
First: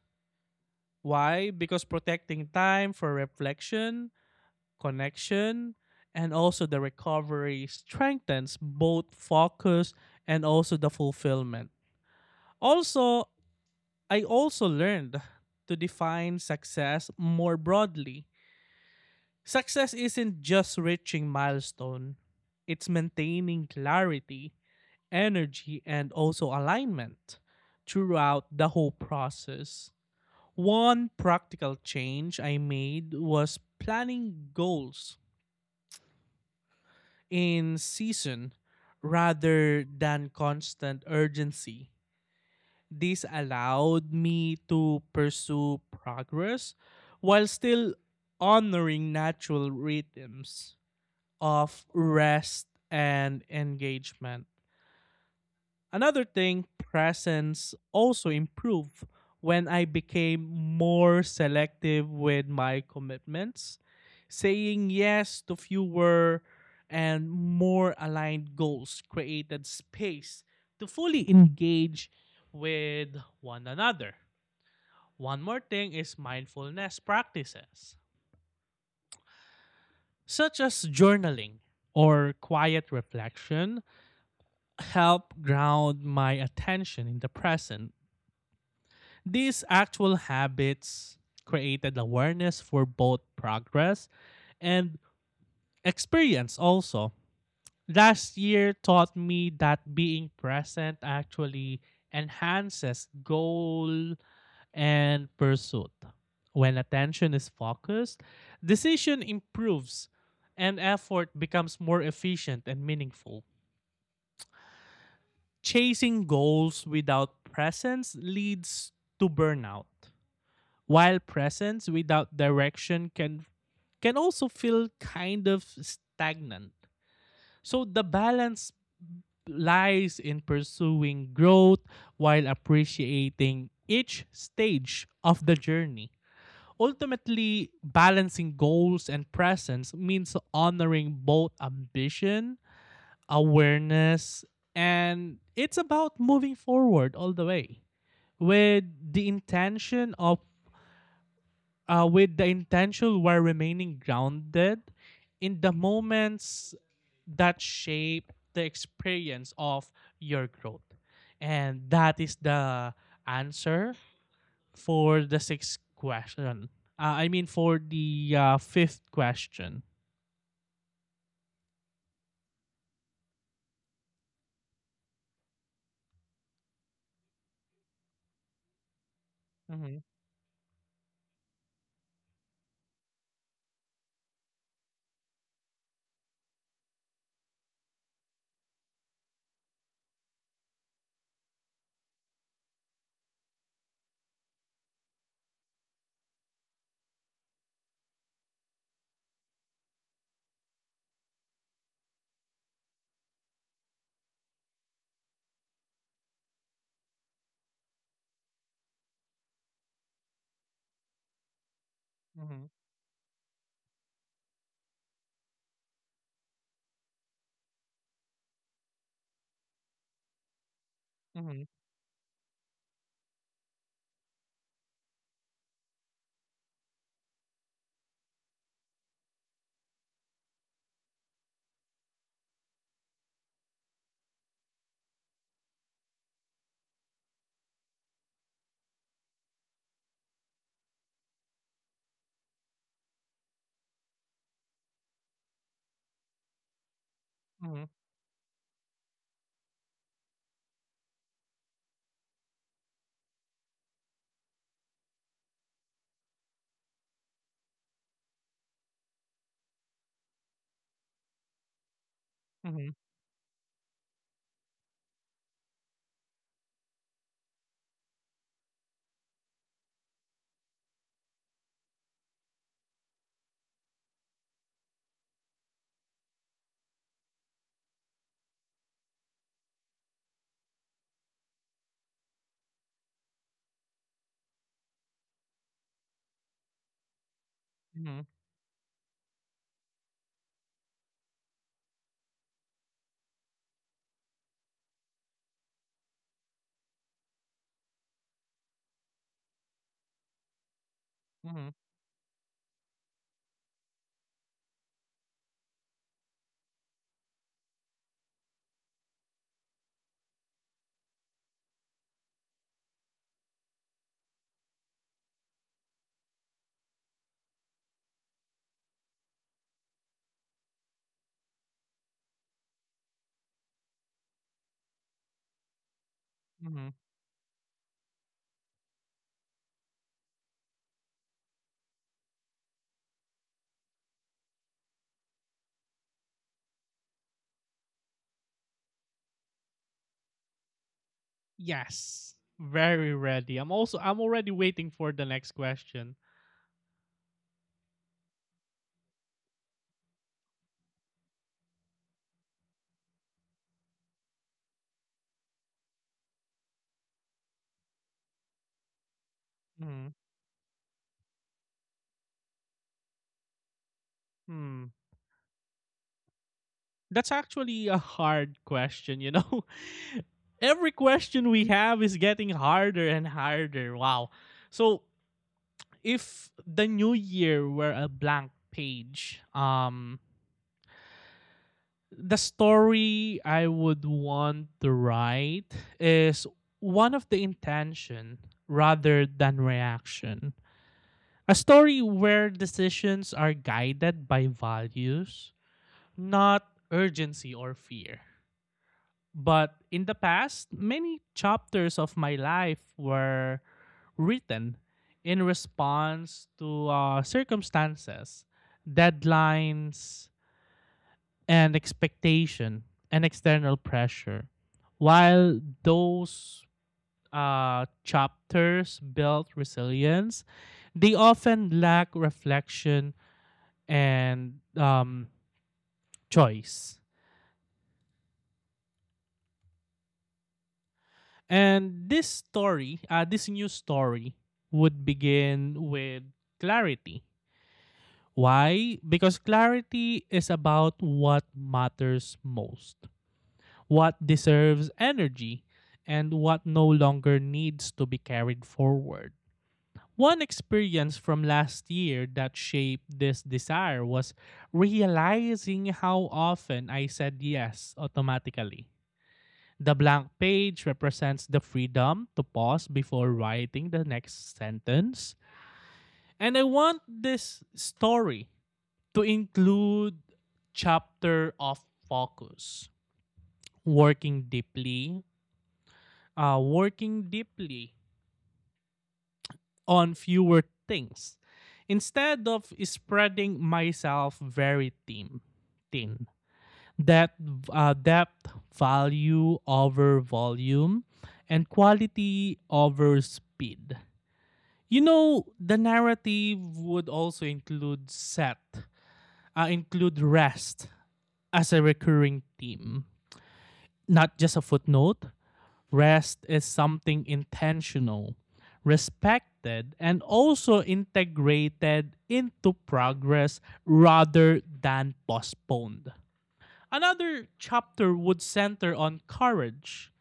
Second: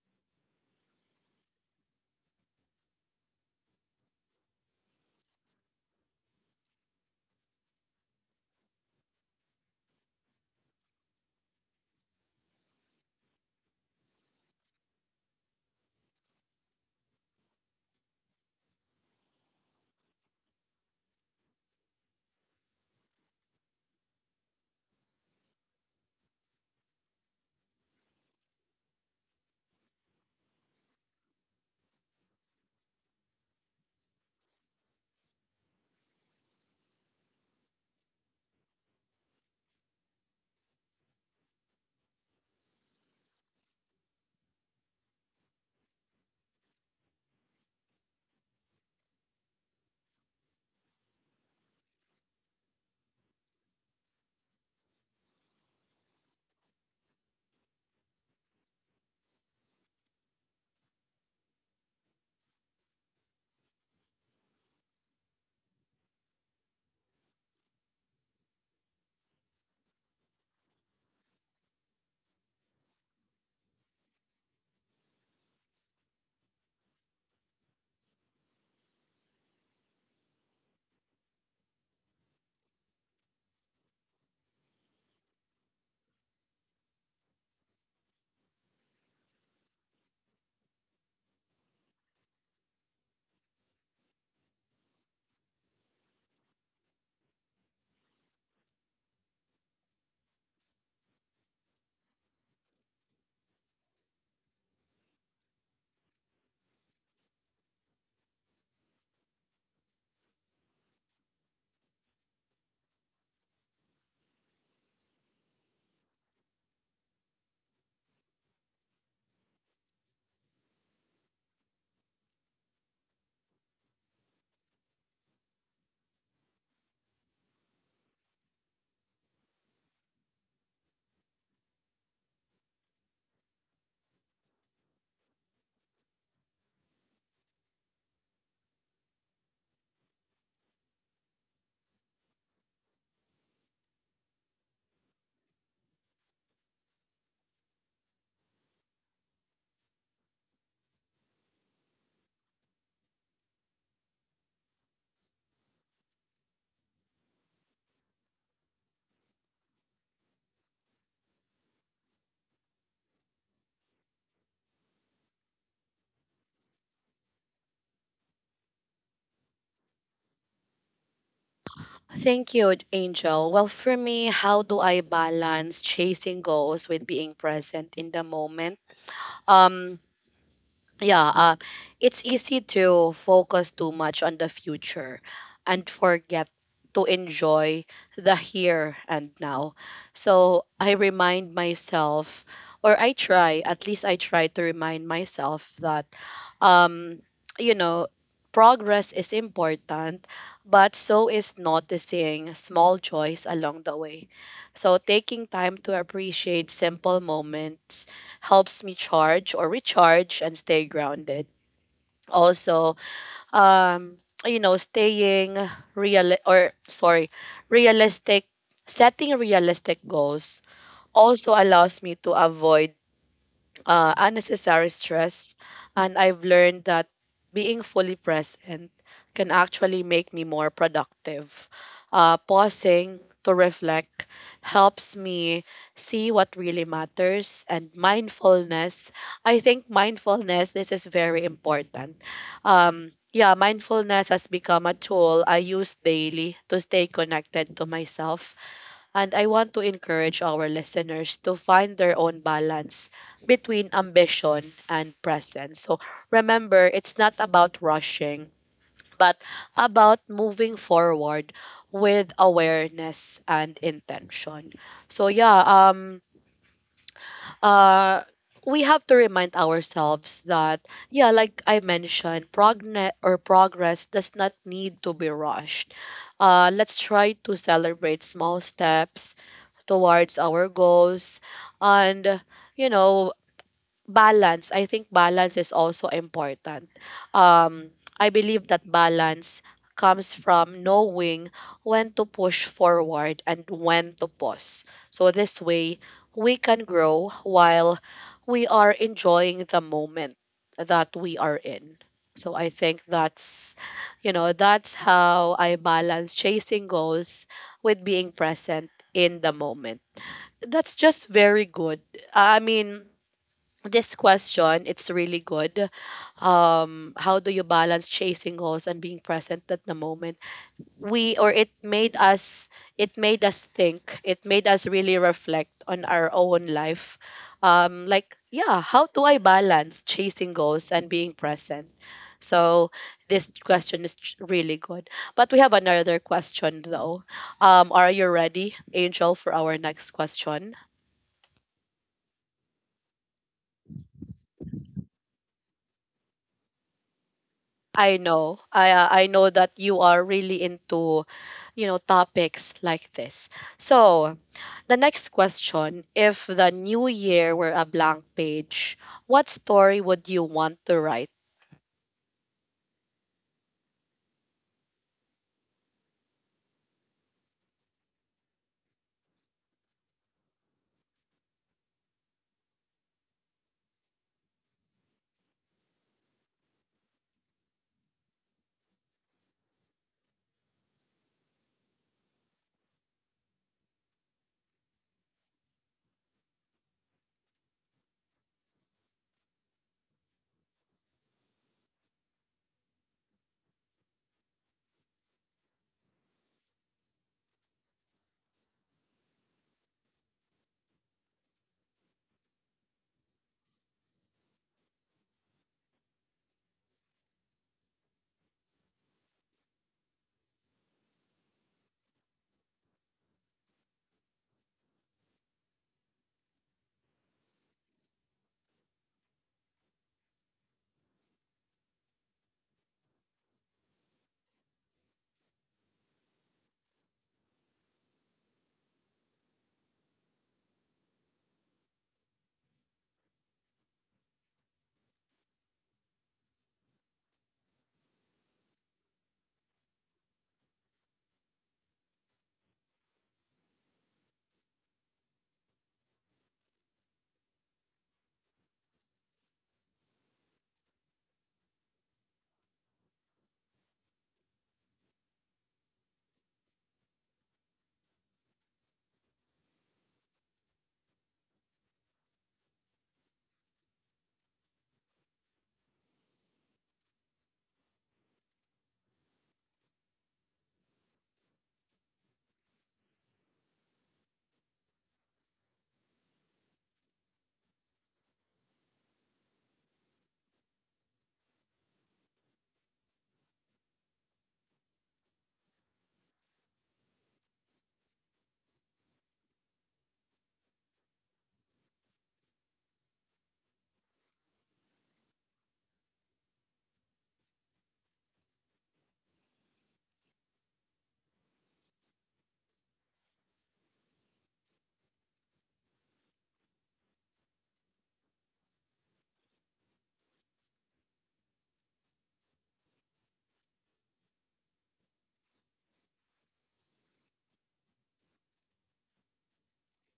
B: Why? Because protecting time for reflection, connection, and also the recovery strengthens both focus and also the fulfillment. Also, I also learned to define success more broadly. Success isn't just reaching milestone, it's maintaining clarity, energy, and also alignment throughout the whole process. One practical change I made was planning goals in season rather than constant urgency. This allowed me to pursue progress while still honoring natural rhythms of rest and engagement. Another thing, presence also improved when I became more selective with my commitments, saying yes to fewer and more aligned goals created space to fully engage with one another. One more thing is mindfulness practices, such as journaling or quiet reflection, help ground my attention in the present. These actual habits created awareness for both progress and experience also. Last year taught me that being present actually enhances goal and pursuit. When attention is focused, decision improves and effort becomes more efficient and meaningful. Chasing goals without presence leads to burnout, while presence without direction can can also feel kind of stagnant. So the balance lies in pursuing growth while appreciating each stage of the journey. Ultimately, balancing goals and presence means honoring both ambition, awareness, and it's about moving forward all the way with the intention of uh, with the intention while remaining grounded in the moments that shape the experience of your growth, and that is the answer for the sixth question. Uh, I mean, for the uh, fifth question.
A: Thank you, Angel. Well, for me, how do I balance chasing goals with being present in the moment?
B: Mm-hmm,
A: Um, yeah, uh, it's easy to focus too much on the future and forget to enjoy the here and now. So I remind myself, or I try, at least I try to remind myself that um, you know, progress is important, but so is noticing small joys along the way. So taking time to appreciate simple moments helps me charge or recharge and stay grounded.
B: mm-hmm,
A: Also, um, you know, staying real or sorry, realistic, setting realistic goals also allows me to avoid uh, unnecessary stress, and I've learned that being fully present can actually make me more productive. Uh, pausing to reflect helps me see what really matters, and mindfulness. I think mindfulness, this is very important. Um, yeah, mindfulness has become a tool I use daily to stay connected
B: mm-hmm,
A: to myself, and I want to encourage our listeners to find their own balance between ambition and presence. So remember, it's not about rushing, but about moving forward with
B: mm-hmm, mm-hmm,
A: awareness and intention. So yeah, um uh we have to remind ourselves that, yeah, like I mentioned, progne- or progress does not need to be rushed. Uh, let's try to celebrate small steps towards our goals, and, you know, balance, I think balance is also important. um
B: mm-hmm,
A: I believe that balance comes from knowing when to push forward and when to pause. So this way we can grow while we are enjoying the moment that we are
B: mm-hmm,
A: in. So I think that's, you know, that's how I balance chasing goals with being present in the moment. That's just very good. I mean, this question, it's really good. Um, how do you balance chasing goals and being present at the moment? We or It made us, it made us think. It made us really reflect on our own
B: mm-hmm.
A: life. Um, like, yeah, how do I balance chasing goals and being present? So this question is ch- really good. But we have another question though. Um, are you ready, Angel, for our next question?
B: Yes, very ready. I'm also I'm already waiting for the next question.
A: I know. I, uh, I know that you are really into, you know, topics like this. So, the next question, if the new year were a blank page, what story
B: Mm,
A: would you want to write?
B: hmm. That's actually a hard question, you know. [laughs] Every question we have is getting harder and harder. Wow. So if the new year were a blank page, um, the story I would want to write is one of the intention rather than reaction. A story where decisions are guided by values, not urgency or fear. But in the past, many chapters of my life were written in response to uh, circumstances, deadlines, and expectation and external pressure. While those uh, chapters build resilience, they often lack reflection and um, choice. And this story, uh, this new story, would begin with clarity. Why? Because clarity is about what matters most, what deserves energy, and what no longer needs to be carried forward. One experience from last year that shaped this desire was realizing how often I said yes automatically. The blank page represents the freedom to pause before writing the next sentence. And I want this story to include chapter of focus, working deeply uh, working deeply on fewer things instead of spreading myself very thin. thin. That uh, depth, value over volume, and quality over speed. You know, the narrative would also include set, uh, include rest as a recurring theme, not just a footnote. Rest is something intentional, respected, and also integrated into progress rather than postponed. Another chapter would center on courage,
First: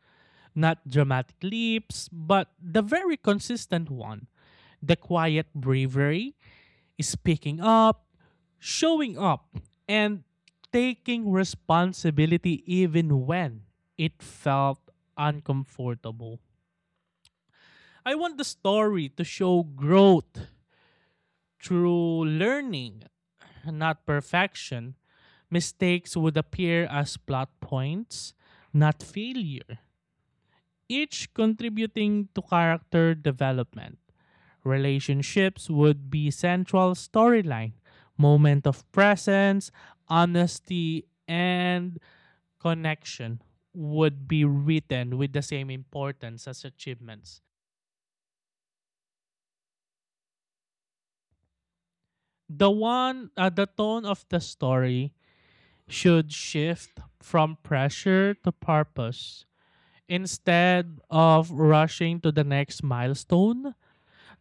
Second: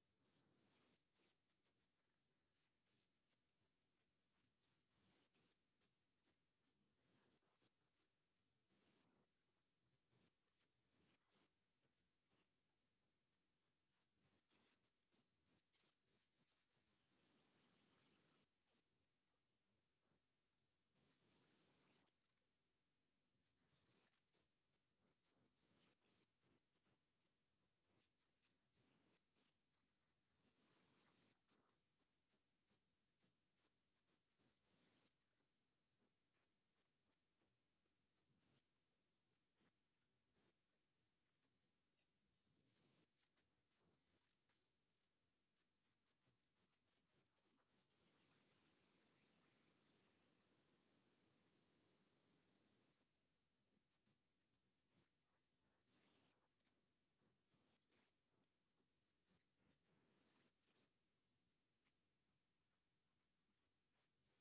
B: not dramatic leaps, but the very consistent one, the quiet bravery, speaking up, showing up, and taking responsibility even when it felt uncomfortable. I want the story to show growth through learning, not perfection. Mistakes would appear as plot points, not failure, each contributing to character development. Relationships would be central storyline, moment of presence, honesty, and connection would be written with the same importance as achievements. The one uh, the tone of the story should shift from pressure to purpose. Instead of rushing to the next milestone,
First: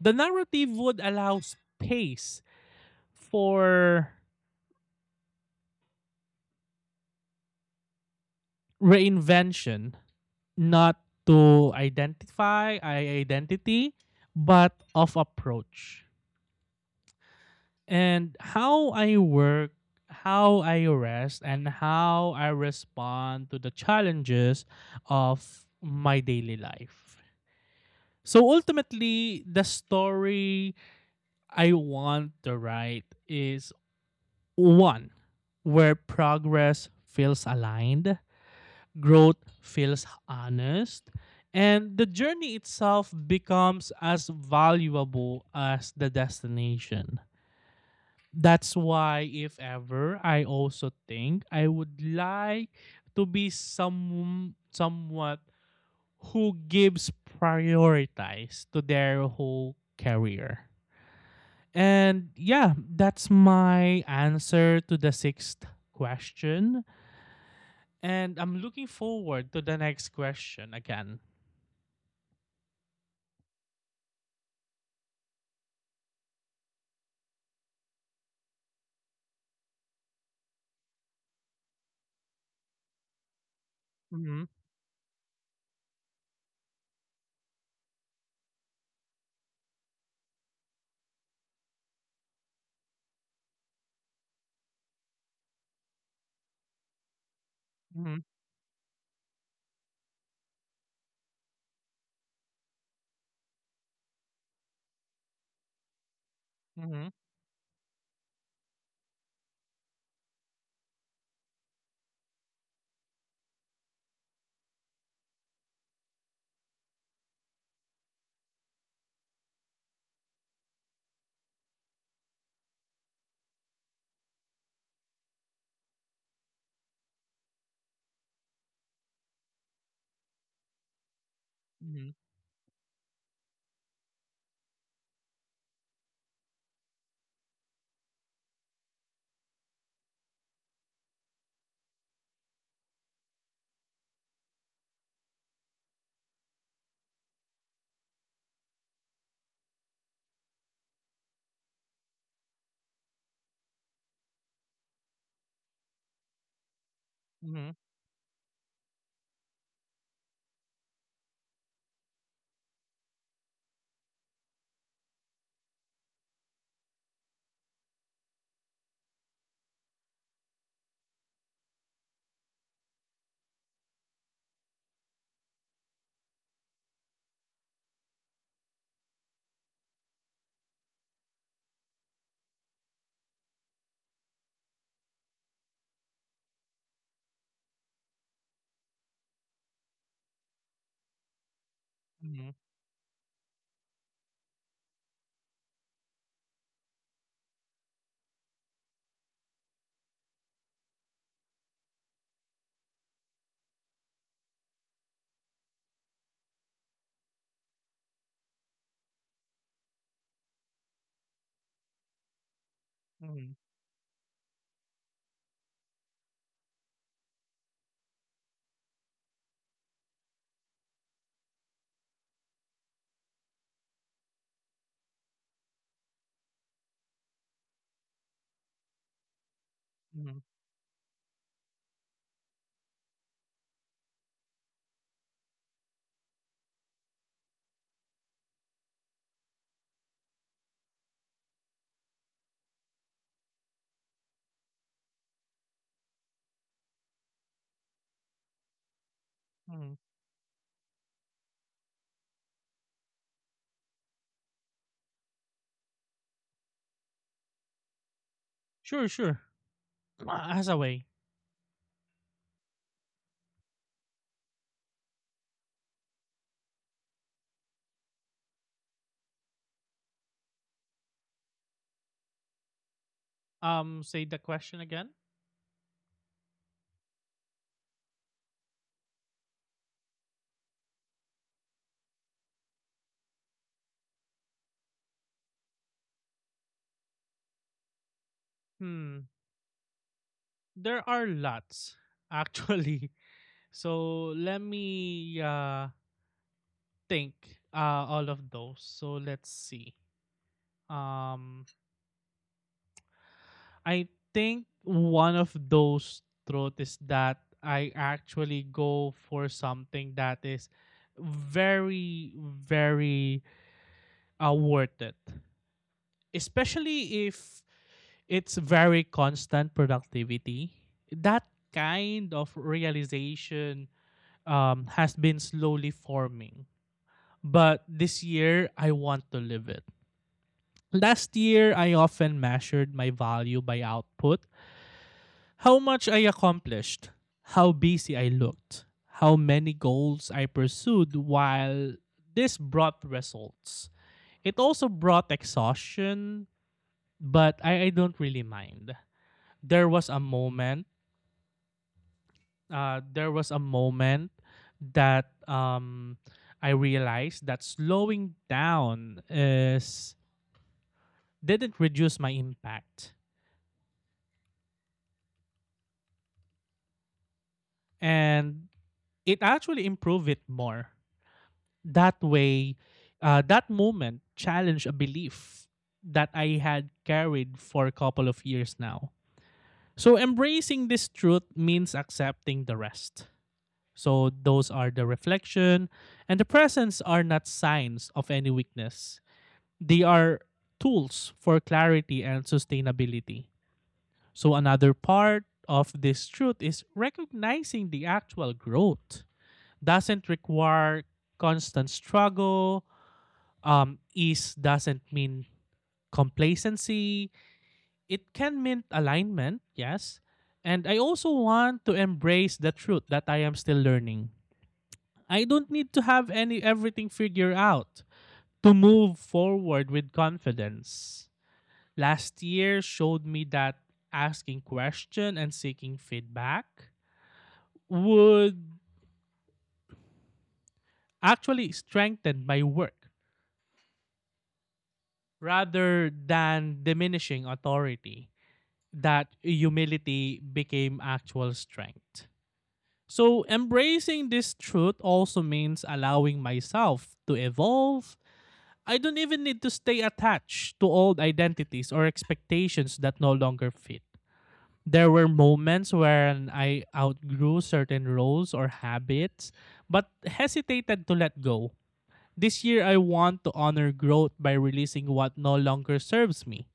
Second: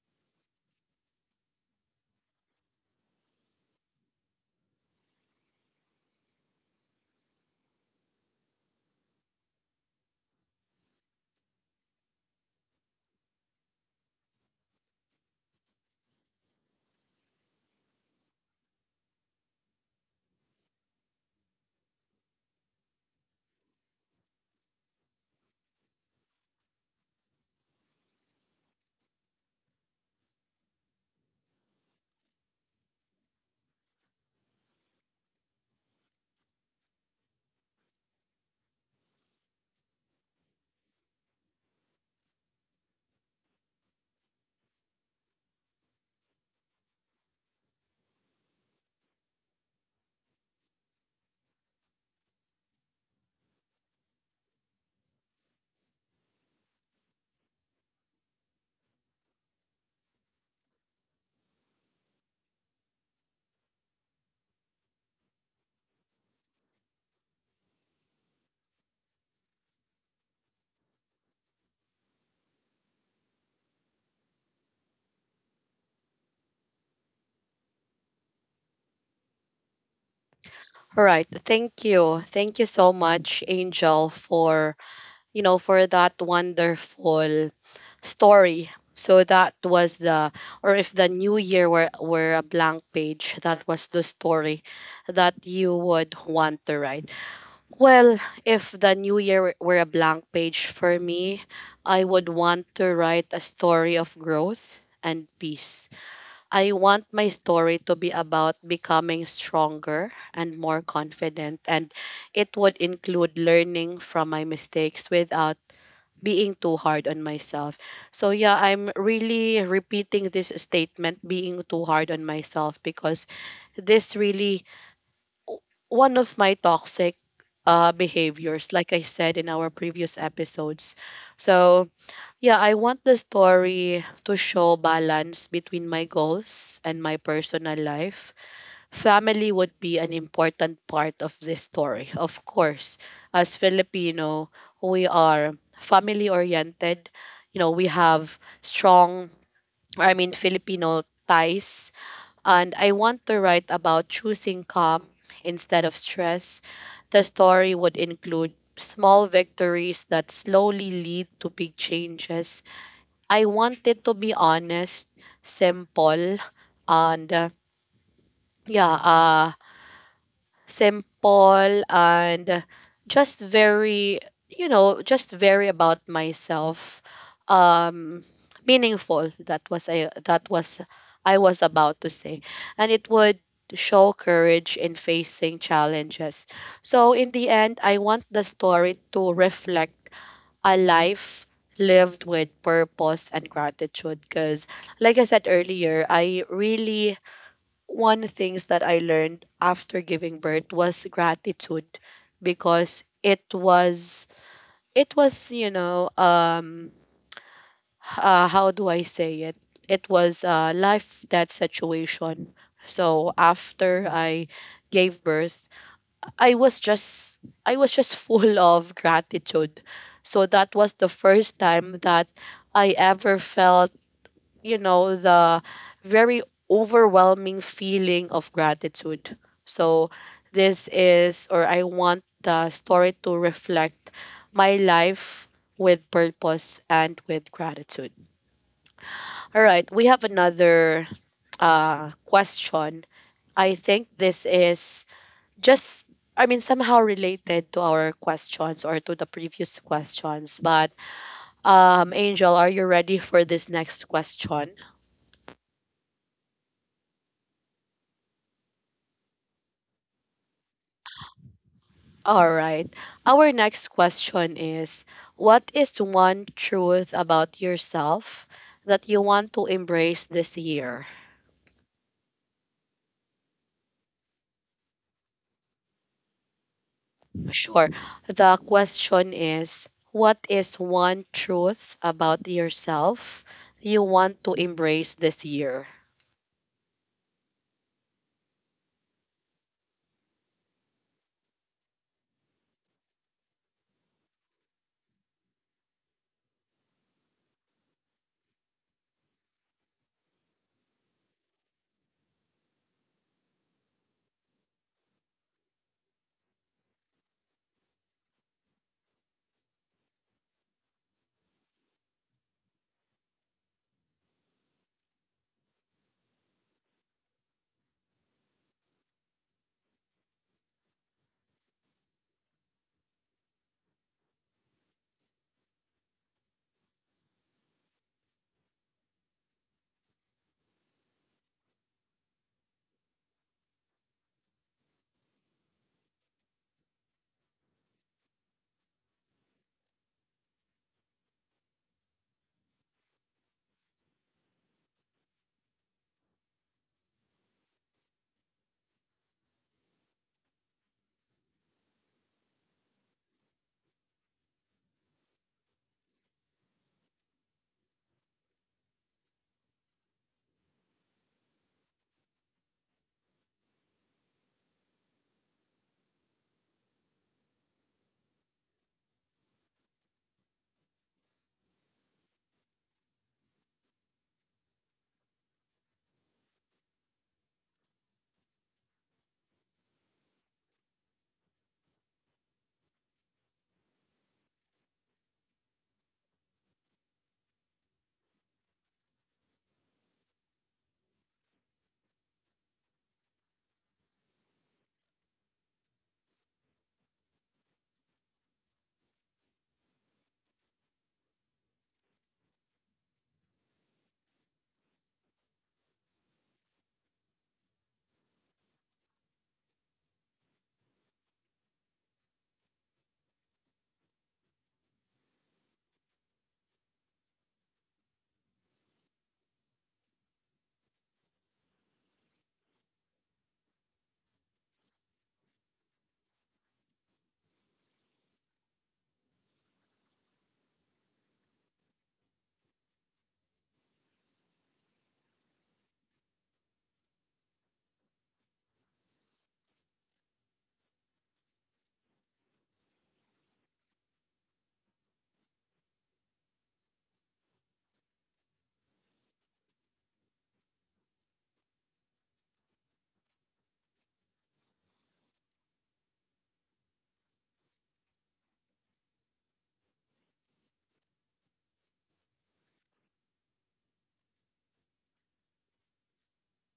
B: the narrative would allow space for reinvention, not to identify i- identity but of approach, and how I work, how I rest, and how I respond to the challenges of my daily life. So ultimately, the story I want to write is one where progress feels aligned, growth feels honest, and the journey itself becomes as valuable as the destination. That's why if ever I also think I would like to be some somewhat who gives prioritize to their whole career. And yeah, that's my answer to the sixth question. And I'm looking forward to the next question again.
A: All right, thank you. Thank you so much, Angel,
B: Mm-hmm,
A: for, you know, for that wonderful story. So that was the, or if the new year were were a blank page, that was the story that you would want to write.
B: mm-hmm,
A: Well, if the new year were were a blank page for me, I would want to write a story of growth and peace. I want
B: mm-hmm,
A: my story to be about becoming stronger and more confident, and it would include learning from my mistakes without being too hard on myself. So, yeah, I'm really repeating this statement being too hard on myself because this really o- one of my toxic uh, behaviors, like I said in our previous episodes. So,
B: mm-hmm,
A: yeah, I want the story to show balance between my goals and my personal life. Family would be an important part of this story, of course. As Filipino, we are family oriented. You know, we have strong, I mean, Filipino ties, and I want to write about choosing calm instead of stress. The
B: mm-hmm,
A: story would include small victories that slowly lead to big changes. I want it to be honest, simple, and uh, yeah, uh, simple and just very, you know, just very about myself. um Meaningful, that was I, that was I was about to say. And it would show courage in facing challenges. So in the end, I want the story to reflect a life lived with
B: mm-hmm,
A: purpose and gratitude, because like I said earlier, I really, one things that I learned after giving birth was gratitude. Because it was, it was, you know, um uh, how do I say it, it was, uh, life that situation. So
B: mm-hmm,
A: after I gave birth, I was just, I was just full of gratitude. So that was the first time that I ever felt, you know, the very overwhelming feeling of gratitude. So,
B: mm-hmm.
A: this is, or I want the story to reflect my life with purpose and with gratitude. All right, we have another uh, question. I think this is just, I mean, somehow related to our questions or to the previous
B: Mm-hmm.
A: questions. But, um, Angel, are you ready for this next question?
B: Sure, sure. Uh, as a way.
A: All right. Our next question is, what is one truth about yourself that you want to embrace this year?
B: Um, say the question again.
A: Sure. The question is, what is one truth about yourself you want to embrace this year?
B: Hmm. There are lots, actually. [laughs] So let me uh think uh all of those. So let's see. Um I think one of those throat is that I actually go for something that is very, very uh, worth it. Especially if it's very constant productivity. That kind of realization um, has been slowly forming. But this year, I want to live it. Last year, I often measured my value by output, how much I accomplished, how busy I looked, how many goals I pursued, while this brought results. It also brought exhaustion, but I, I don't really mind. There was a moment uh, there was a moment that um, I realized that slowing down is didn't reduce my impact, and it actually improved it more. That way, uh, that moment challenged a belief that I had carried for a couple of years now. So embracing this truth means accepting the rest. So those are the reflection and the presence are not signs of any weakness. They are tools for clarity and sustainability. So, another part of this truth is recognizing the actual growth doesn't require constant struggle. Um, ease doesn't mean complacency. It can mean alignment, yes. And I also want to embrace the truth that I am still learning. I don't need to have any everything figured out to move forward with confidence. Last year showed me that asking questions and seeking feedback would actually strengthen my work rather than diminishing authority. That humility became actual strength. So embracing this truth also means allowing myself to evolve. I don't even need to stay attached to old identities or expectations that no longer fit. There were moments when I outgrew certain roles or habits, but hesitated to let go. This year, I want to honor growth by releasing what no longer serves me.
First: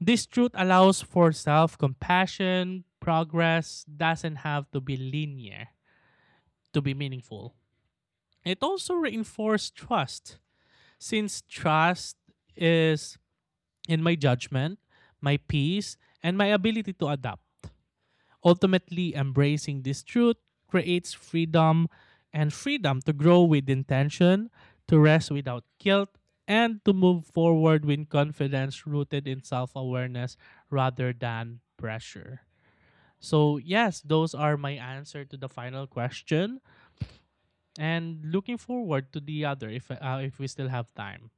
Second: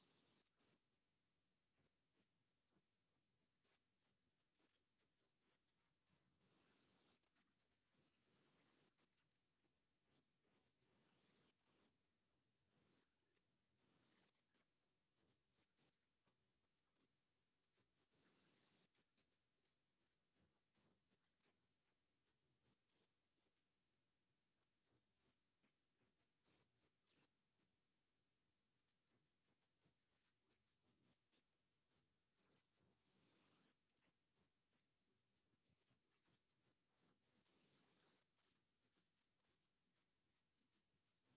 B: This truth allows for self compassion. Progress doesn't have to be linear to be meaningful. It also reinforces trust, since trust is in my judgment, my peace, and my ability to adapt. Ultimately, embracing this truth creates freedom, and freedom to grow with intention, to rest without guilt, and to move forward with confidence rooted in self awareness rather than pressure. So, yes, those are my answer to the final question and looking forward to the other if uh, if we still have time.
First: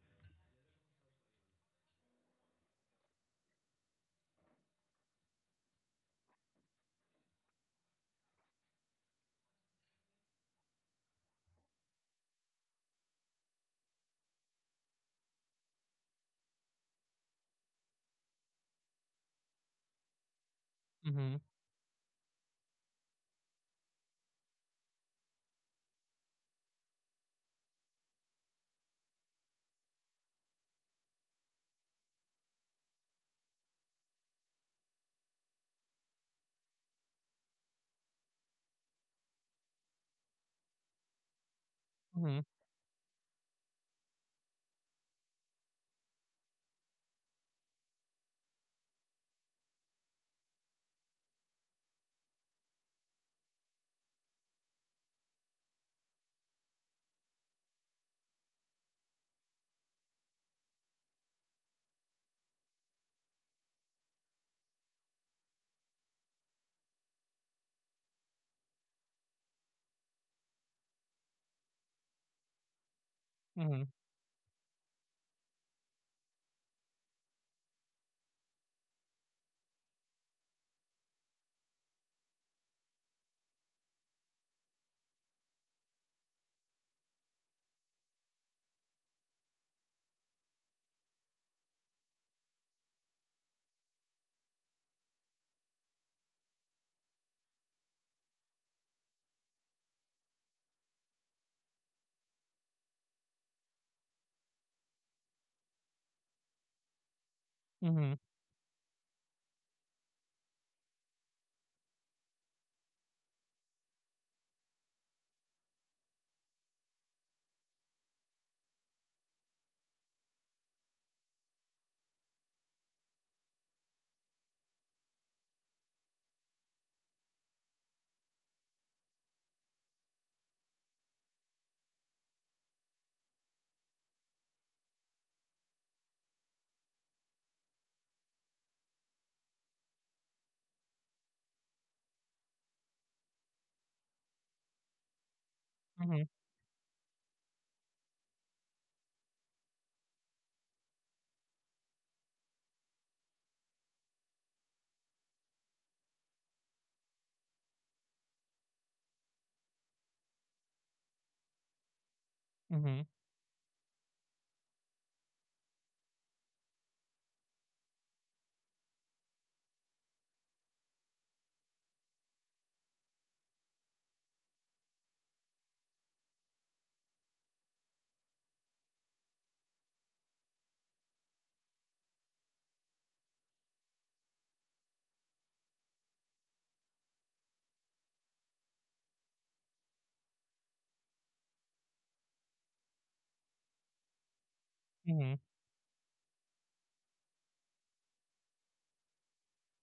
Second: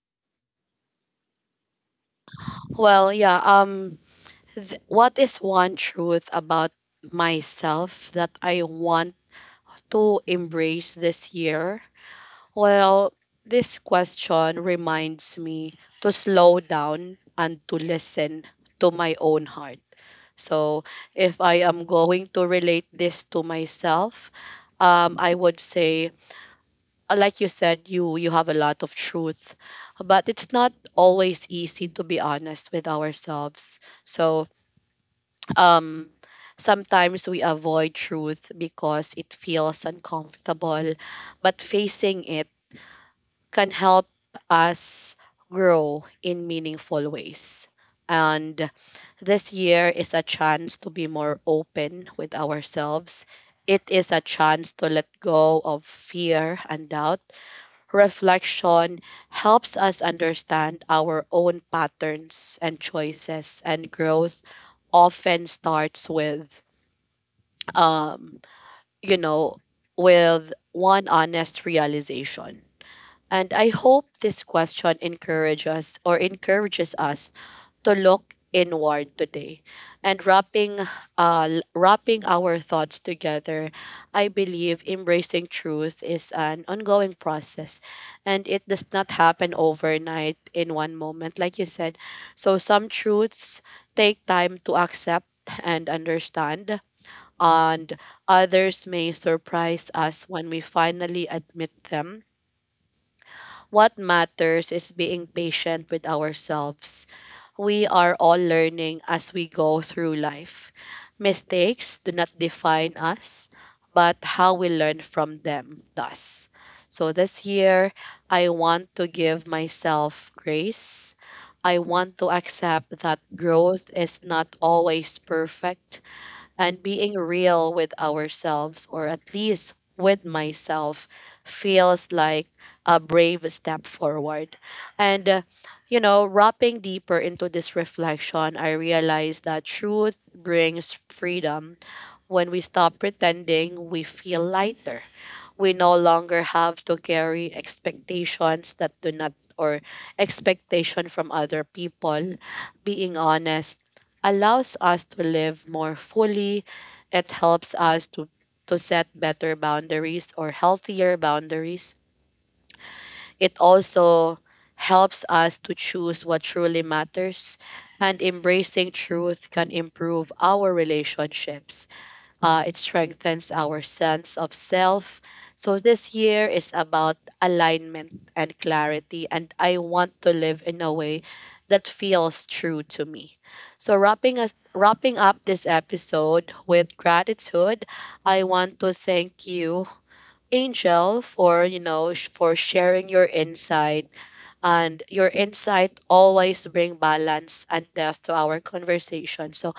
A: Well, yeah, um th- what is one truth about myself that I want to embrace this year? Well, this question reminds me to slow down and to listen to my own heart. So,
B: Mhm,
A: if I am going to relate this to myself, um, I would say, uh, like you said, you you have a lot of truth, but it's not always easy to be honest with ourselves. So, um, sometimes we avoid truth because it feels uncomfortable, but facing
B: mhm,
A: it can help us grow in meaningful ways. And this year is a chance to be more open with ourselves. It is a chance to let go of fear and doubt. Reflection helps us understand our own patterns and choices, and growth often starts with, um, you know, with one honest realization. And I
B: mhm,
A: hope this question encourages us or encourages us to look inward today. And wrapping uh l- wrapping our thoughts together, I believe embracing truth is an ongoing process, and it does not happen overnight in one moment like you said. So some truths take time to accept and understand, and others may surprise us when we finally admit them. What matters is being patient with ourselves. We are
B: mhm,
A: all learning as we go through life. Mistakes do not define us, but how we learn from them does. So this year, I want to give myself grace. I want to accept that growth is not always perfect, and being real with ourselves, or at least with myself, feels like a brave step forward. And, uh, you know, wrapping deeper into this reflection, I realized that truth brings freedom. When we stop pretending, we feel lighter, we no
B: mhm,
A: longer have to carry expectations that do not, or expectation from other people. Being honest allows us to live more fully. It helps us to to set better boundaries, or healthier boundaries.
B: mhm,
A: It also helps us to choose what truly matters, and embracing truth can improve our relationships. Uh, it strengthens our sense of self. So this year is about alignment and clarity, and I want to live in a way that feels true to me. So wrapping us wrapping up this episode with gratitude, I want to thank you, Angel, for you know, sh- for sharing your insight, and
B: mhm,
A: your
B: mhm,
A: insight always bring balance and depth to our conversation. So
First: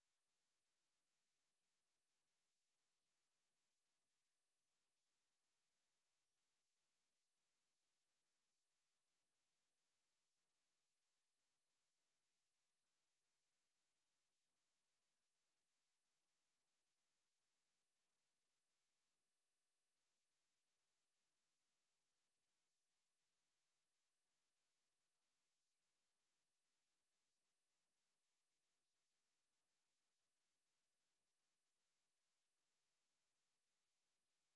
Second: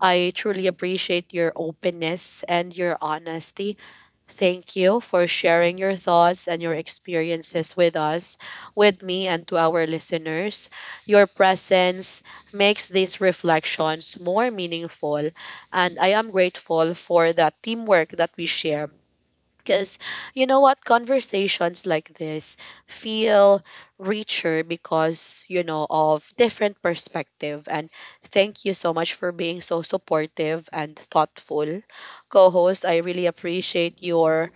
A: I truly appreciate your openness and your honesty. Thank you for sharing your thoughts and your experiences with us, with me, and to our listeners. Your presence makes these reflections more meaningful, and I am grateful for the teamwork that we share, because you know what? Conversations like this feel richer because, you know, of different perspective. And thank you so much for being so supportive and thoughtful. Co-host, I really appreciate your,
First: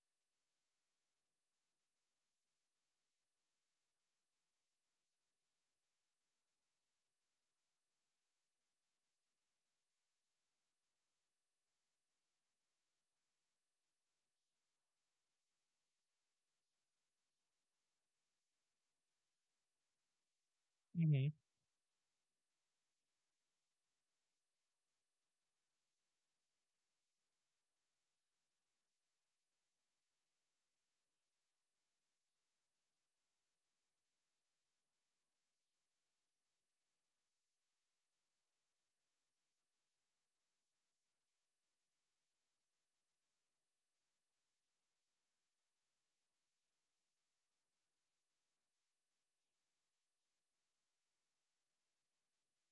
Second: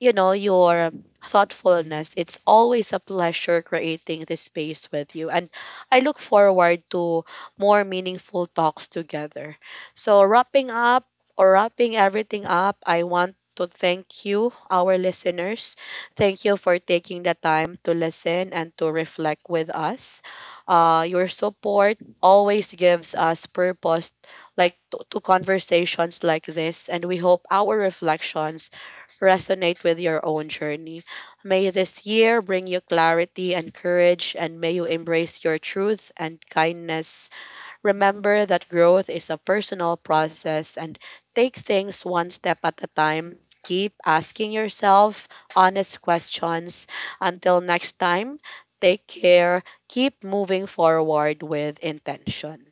A: you know, your thoughtfulness. It's always a pleasure creating this space with you. And I look forward to more meaningful talks together. So, wrapping up or wrapping everything up, I want to thank you, our listeners. Thank you for taking the time to listen and to reflect with us. Uh, your
B: mhm.
A: support always gives us purpose like to, to conversations like this, and we hope our reflections resonate with your own journey. May this year bring you clarity and courage, and may you embrace your truth and kindness. Remember that growth is a personal process, and take things one step at a time. Keep asking yourself honest questions. Until next time, take care. Keep moving forward with intention.